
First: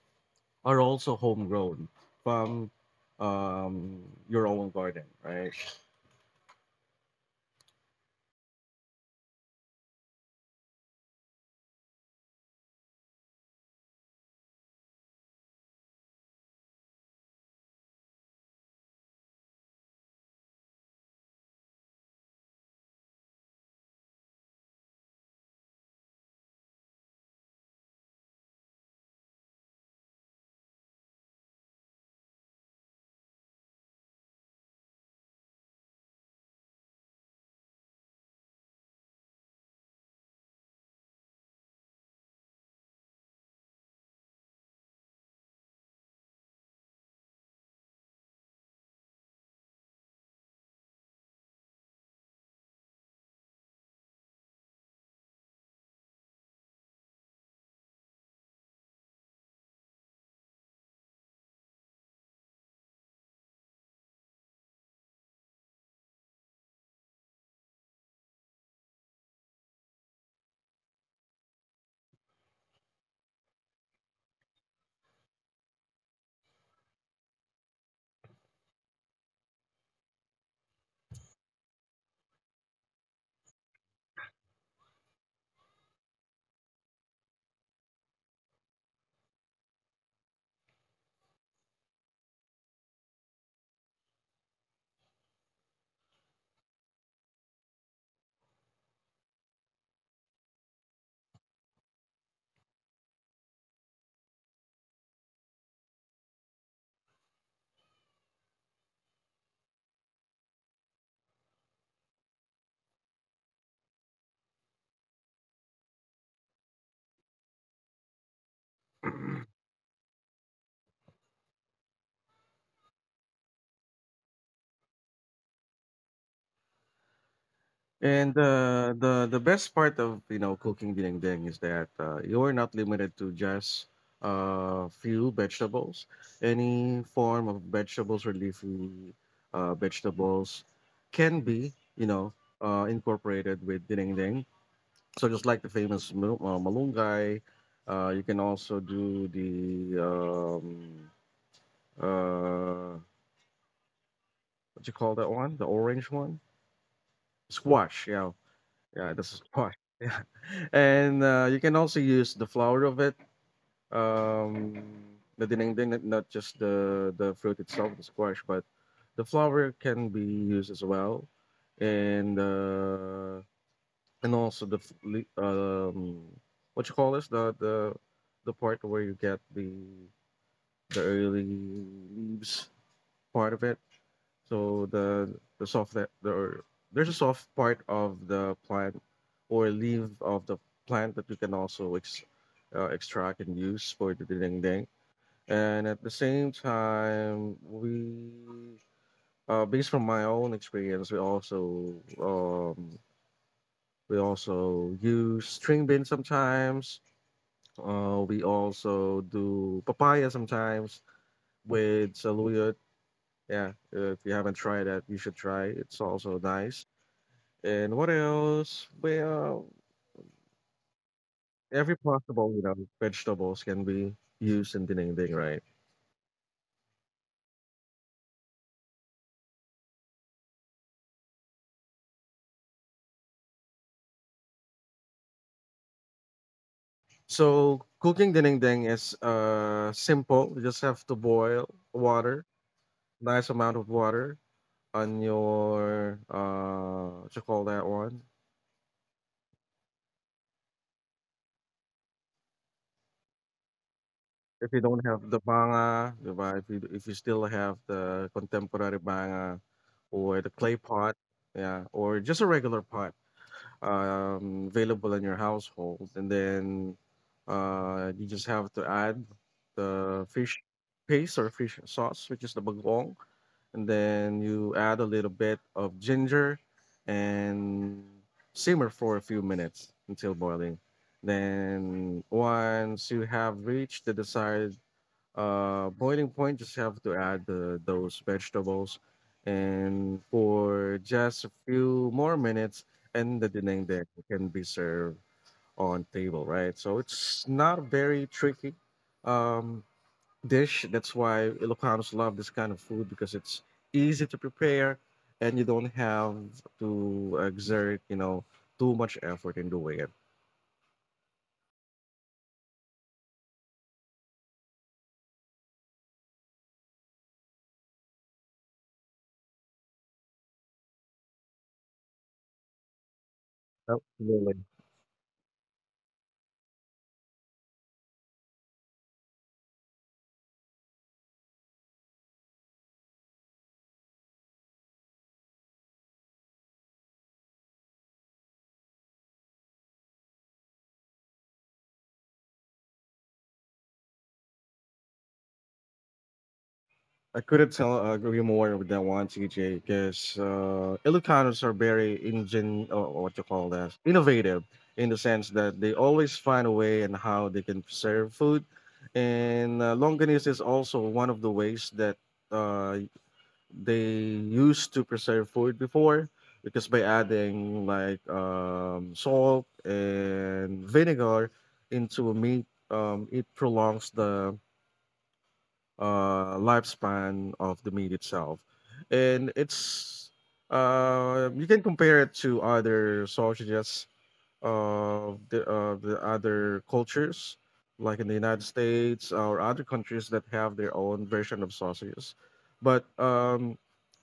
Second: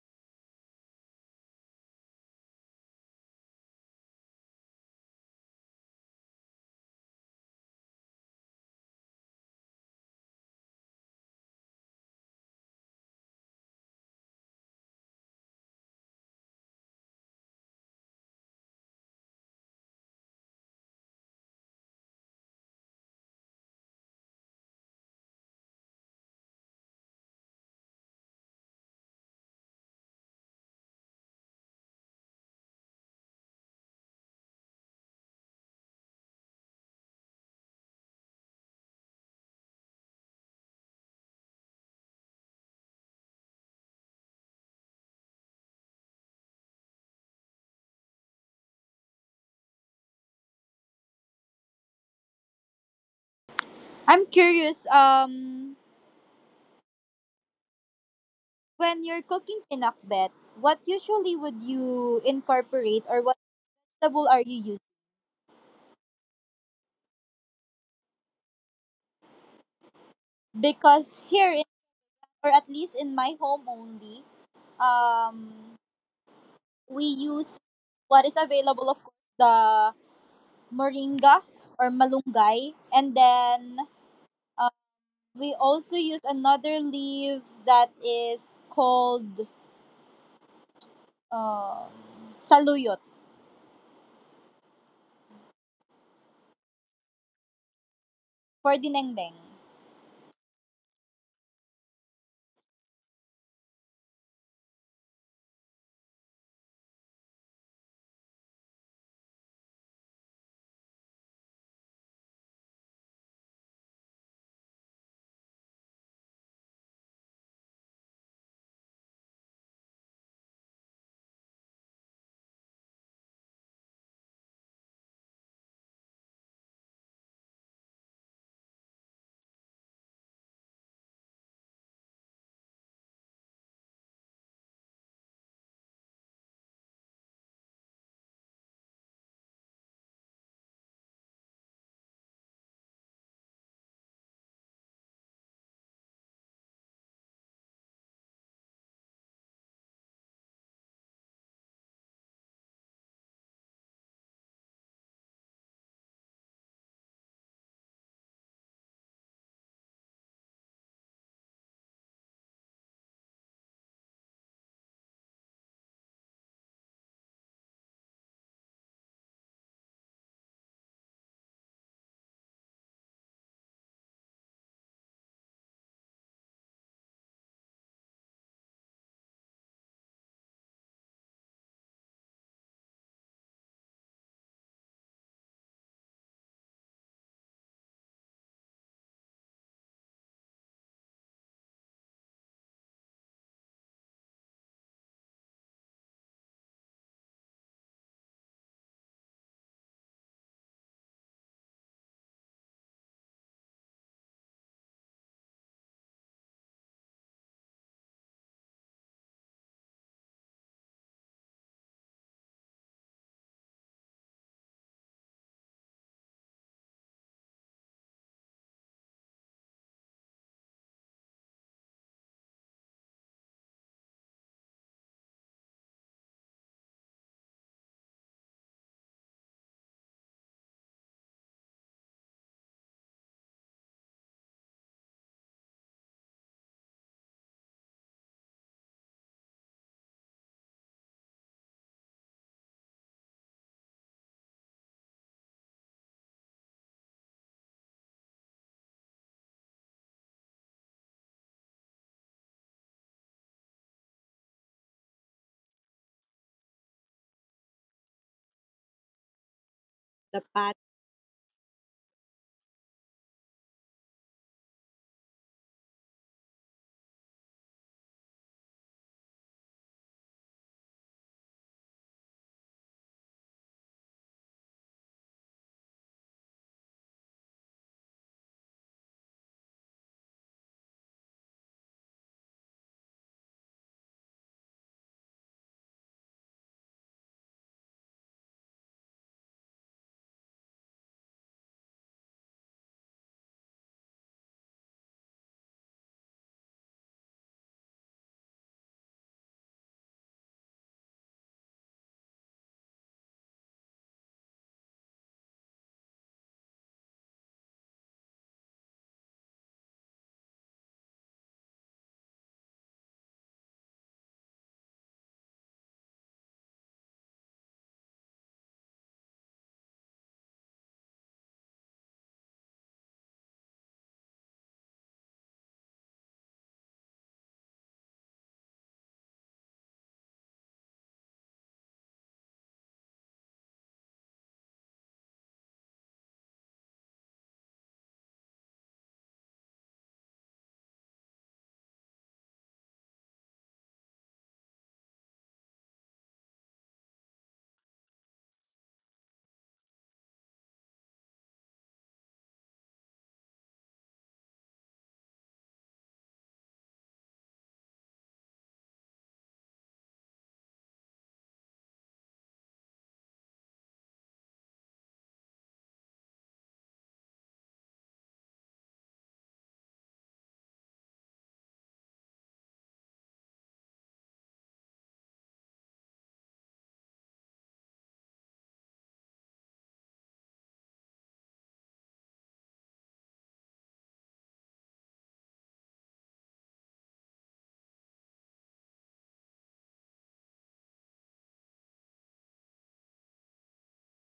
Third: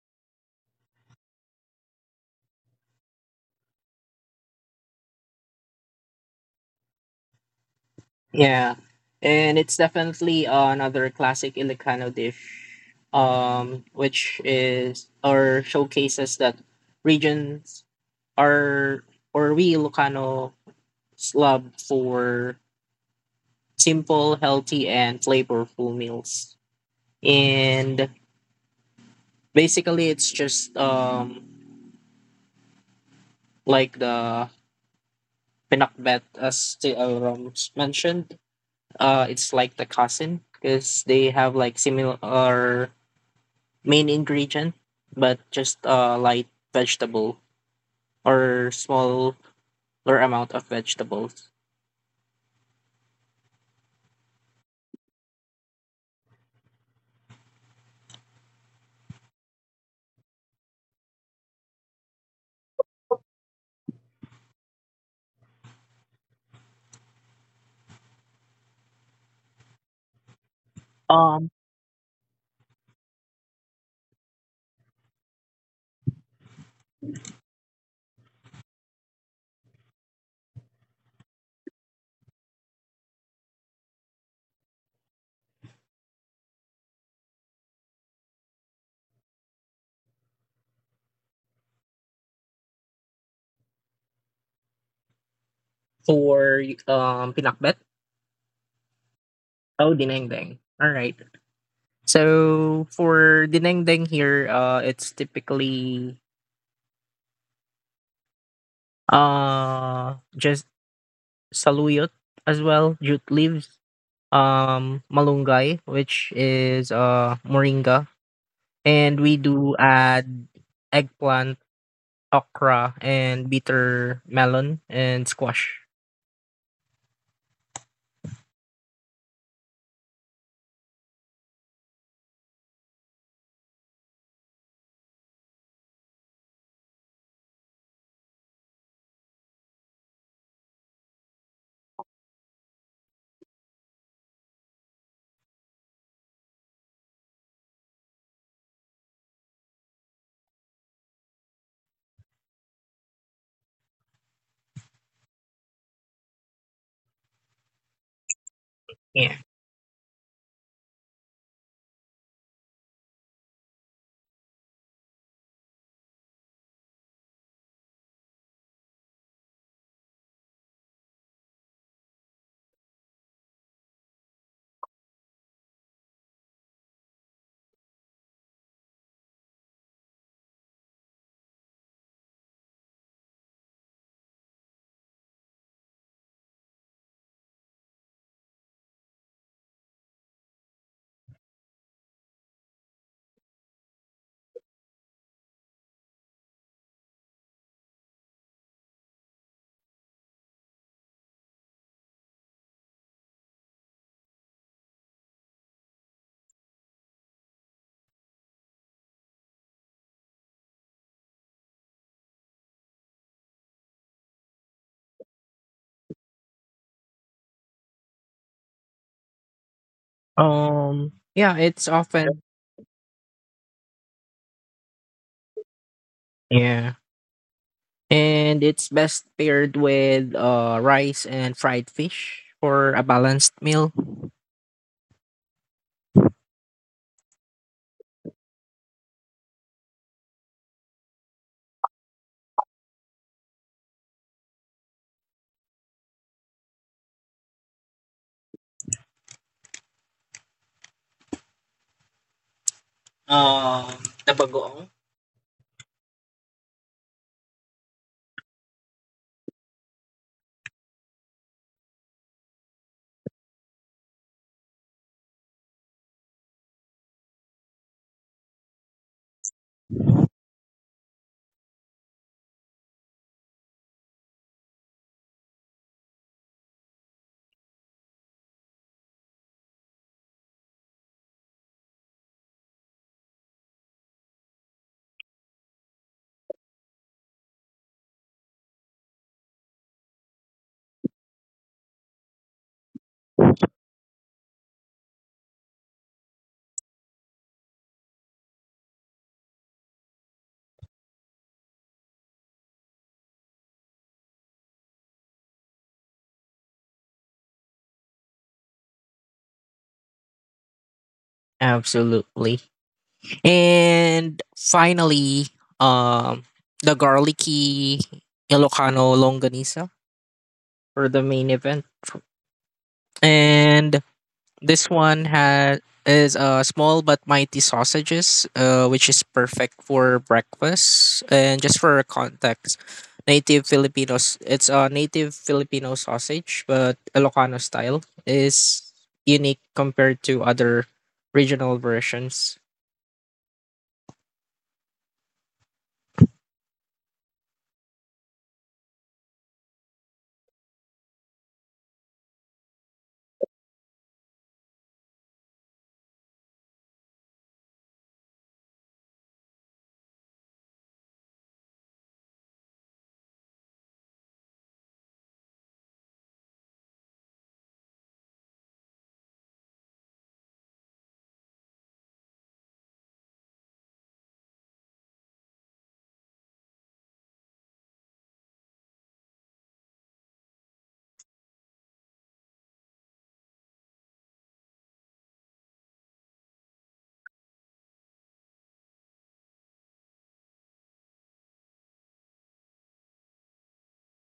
A: are also homegrown from um, your own garden, right?
C: yeah, and it's definitely another classic Ilocano dish, which is or showcases that regions are or we Ilocano love for simple, healthy, and flavorful meals. And basically, it's just like the pinakbet, as the Rams mentioned. It's like the cousin because they have like similar main ingredient, but just a light vegetable or smaller amount of vegetables.
B: I'm curious when you're cooking pinakbet, what usually would you incorporate or what vegetable are you using? Because
C: Um,
B: or at least in my home only, um we use what is available, of course the moringa or malunggay, and then we also use another leaf that is called um, saluyot
C: for pinakbet.
B: for dinengdeng.
C: Oh, dinengdeng. All right. So for dinengdeng here, it's typically just saluyot as well, jute leaves, malunggay, which is moringa, and we do add eggplant, okra, and bitter melon and squash.
A: And the best part of you know cooking dinengdeng is that you're not limited to just a few vegetables. Any form of vegetables or leafy vegetables can be you know incorporated with dinengdeng. So just like the famous malunggay, you can also do the um, uh, what you call that one, the orange one, squash. Yeah, yeah, this
C: Yeah.
A: is why. (laughs) Yeah. And you can also use the flour of it, um, the dinengding, not just the fruit itself, the squash, but the flour can be used as well. And also what you call this the the part where you get the early leaves part of it. So the soft that the there's a soft part of the plant or leaf of the plant that you can also extract and use for the ding ding. And at the same time, we based from my own experience, um, we also use string beans sometimes. We also do papaya sometimes with saluyot. Yeah, if you haven't tried that, you should try. It's also nice. And what else? Well,
C: Um, yeah, it's
A: every
C: often
A: possible, you know, vegetables can be used in dinding, right?
C: yeah. And it's best paired with rice and fried fish for a balanced meal.
A: So cooking dinding is simple. You just have to boil water, nice amount of water on your what you call that one.
C: Um, the bagoong.
A: If you don't have the banga, diba? If you still have the contemporary banga
B: The
A: or the
B: pat.
A: clay pot, yeah, or just a regular pot available in your household, and then you just have to add the fish paste or fish sauce, which is the bagoong, and then you add a little bit of ginger and simmer for a few minutes until boiling. Then once you have reached the desired boiling point just have to add those vegetables and for just a few more minutes, and the dinding then can be served on table, right? So it's not very tricky um dish. That's why Ilocanos love this kind of food because it's easy to prepare and you don't have to exert, you know, too much effort in doing it.
C: Absolutely. And finally, um the garlicky Ilocano longanisa for the main event. And
A: Absolutely.
C: this one has is small but mighty sausages, which is perfect for breakfast. And just for context, native Filipinos, it's a native Filipino sausage, but Ilocano style is unique compared to other regional versions.
A: I couldn't tell agree more with that one, TJ, because Ilocanos are very ingen, or what you call that, innovative in the sense that they always find a way and how they can serve food. And longanisa is also one of the ways that uh, they used to preserve food before, because by adding like salt and vinegar into a meat, it prolongs the lifespan of the meat itself, and it's you can compare it to other sausages of the other cultures, like in the United States or other countries that have their own version of sausages. But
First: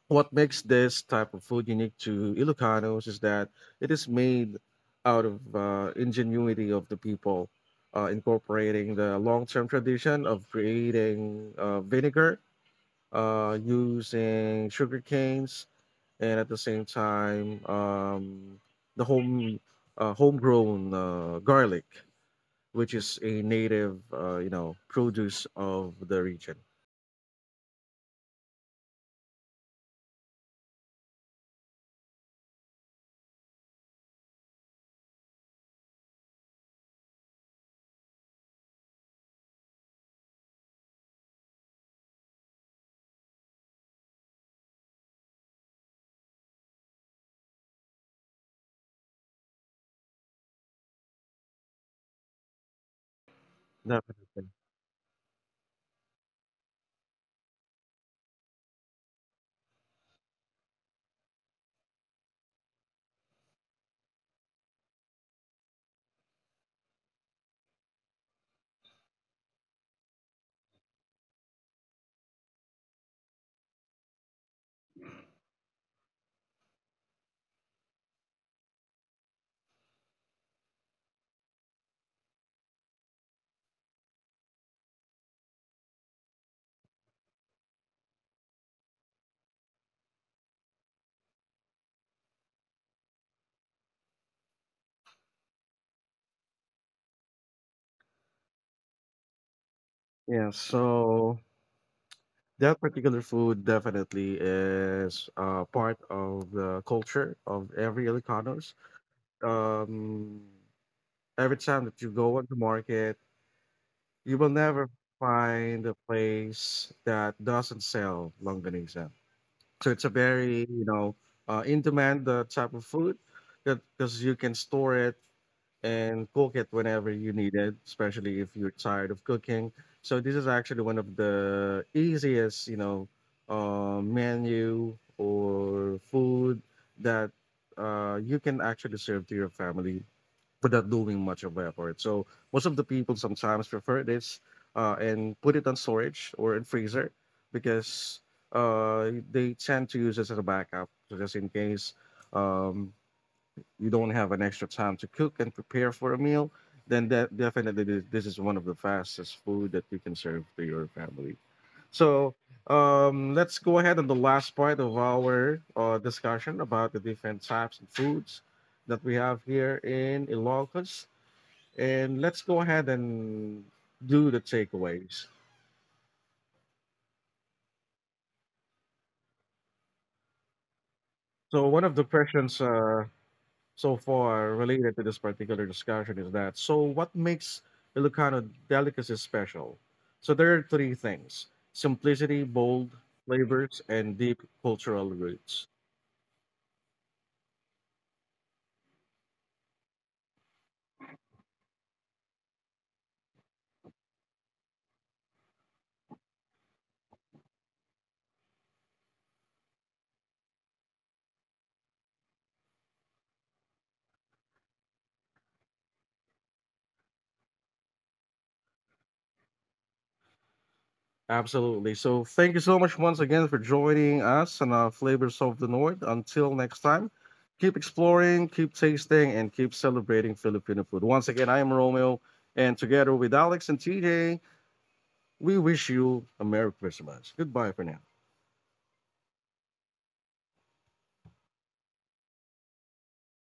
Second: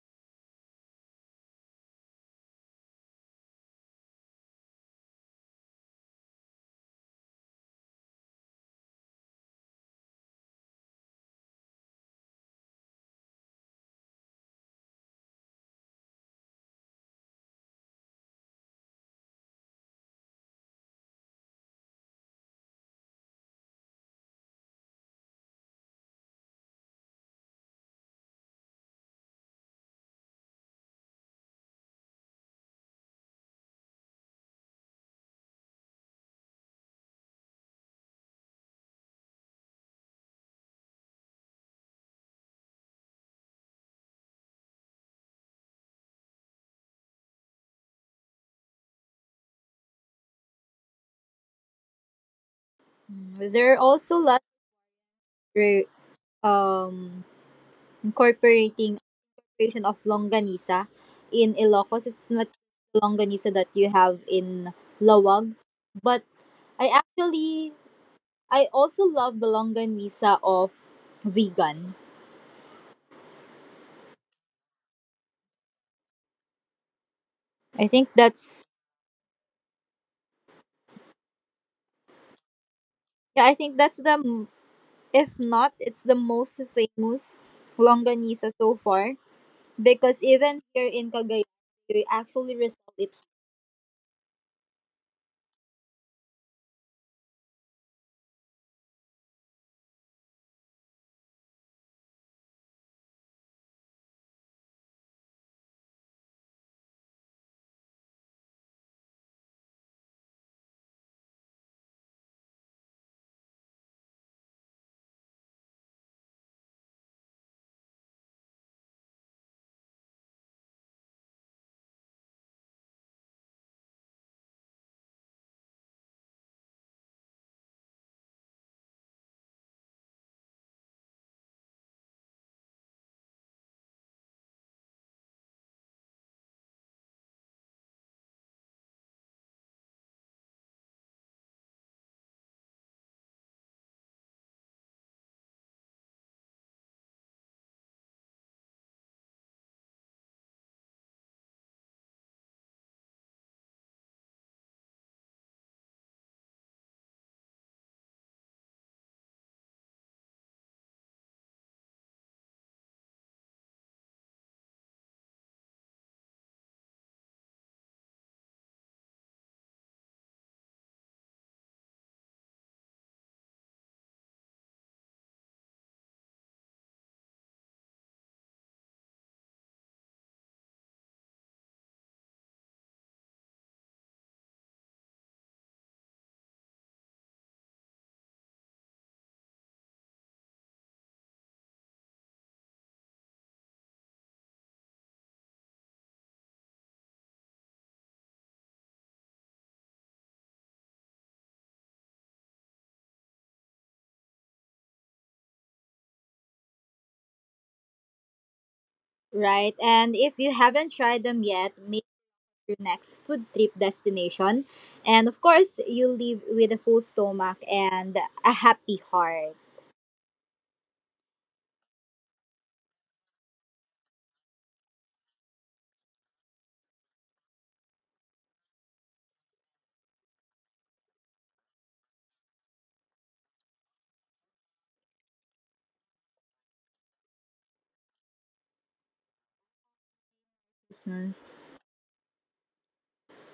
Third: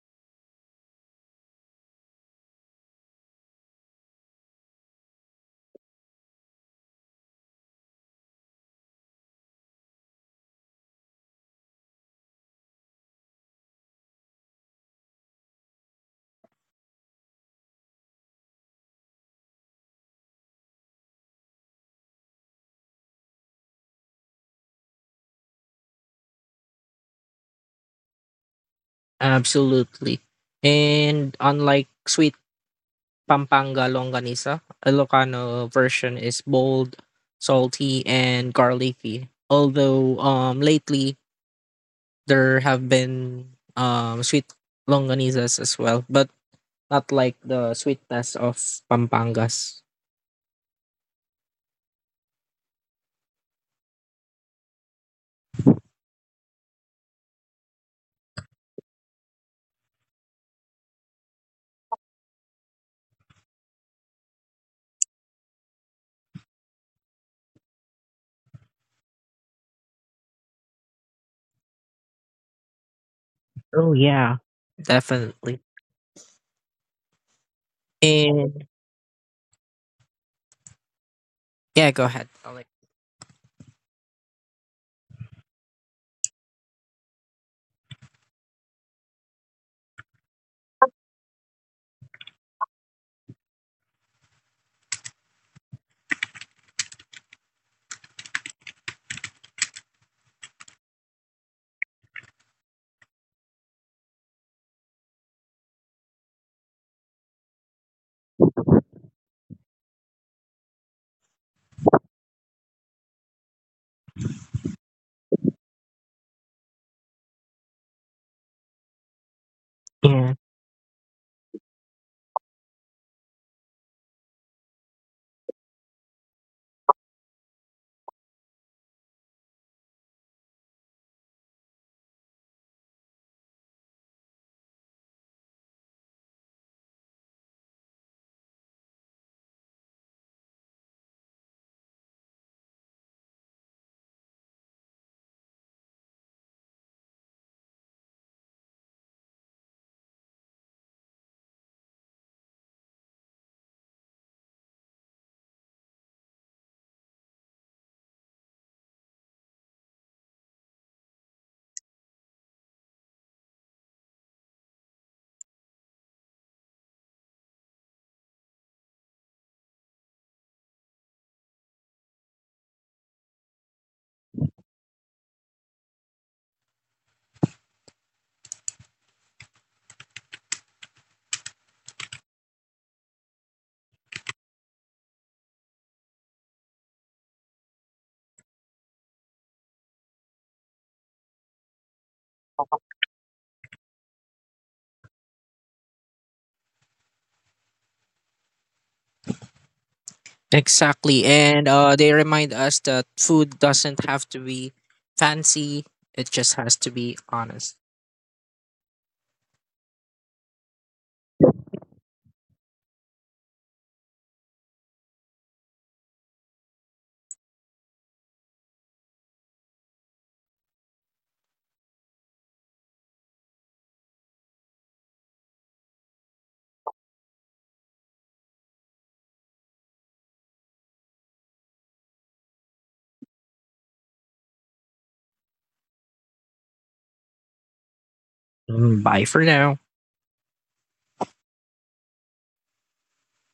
A: what makes this type of food unique to Ilocanos is that it is made out of ingenuity of the people, incorporating the long-term tradition of creating vinegar using sugar canes, and at the same time the homegrown garlic, which is a native, you know, produce of the region.
C: Absolutely, and unlike sweet Pampanga longanisa, Ilocano version is bold, salty, and garlicky. Although lately there have been sweet longanizas as well, but not like the sweetness of Pampangas.
B: Mm, there are also lots
A: Definitely.
B: re- um, incorporating operation of longanisa. In Ilocos, it's not longanisa that you have in Lawag, but I actually I also love the longanisa of vegan.
C: Oh yeah, definitely.
B: I think
C: And
B: that's
C: yeah, go ahead, Alec.
B: Yeah, I think that's the, if not, it's the most famous longanisa so far because even here in Cagayan, we actually resell it,
A: Yeah. So that particular food definitely is part of the culture of every Ilocanos. Um, every time that you go on the market, you will never find a place that doesn't sell longanisa. So it's a
C: Yeah.
A: very, you know, in demand type of food that, because you can store it and cook it whenever you need it, especially if you're tired of cooking. So this is actually one of the easiest, you know, menu or food that you can actually serve to your family without doing much of effort. So most of the people sometimes prefer this and put it on storage or in freezer because they tend to use this as a backup, so just in case. Um, you don't have an extra time to cook and prepare for a meal, then that definitely this is one of the fastest food that you can serve to your family. So let's go ahead on the last part of our discussion about the different types of foods that we have here in Ilocos, and let's go ahead and do the takeaways. So one of the questions, so far related to this particular discussion is that, so what makes Ilocano delicacies special? So there are three things: simplicity, bold flavors, and deep cultural roots.
C: Exactly. And they remind us that food doesn't have to be fancy. It just has to be honest.
B: right? And if you haven't tried them yet, make your next food trip destination. And of course, you leave with a full stomach and a happy heart.
A: Absolutely. So thank you so much once again for joining us on Flavors of the North. Until next time, keep exploring, keep tasting, and keep celebrating Filipino food. Once again, I am Romeo, and together with Alex and TJ, we wish you a Merry Christmas. Goodbye for now.
C: Mm, bye for now.
B: Christmas.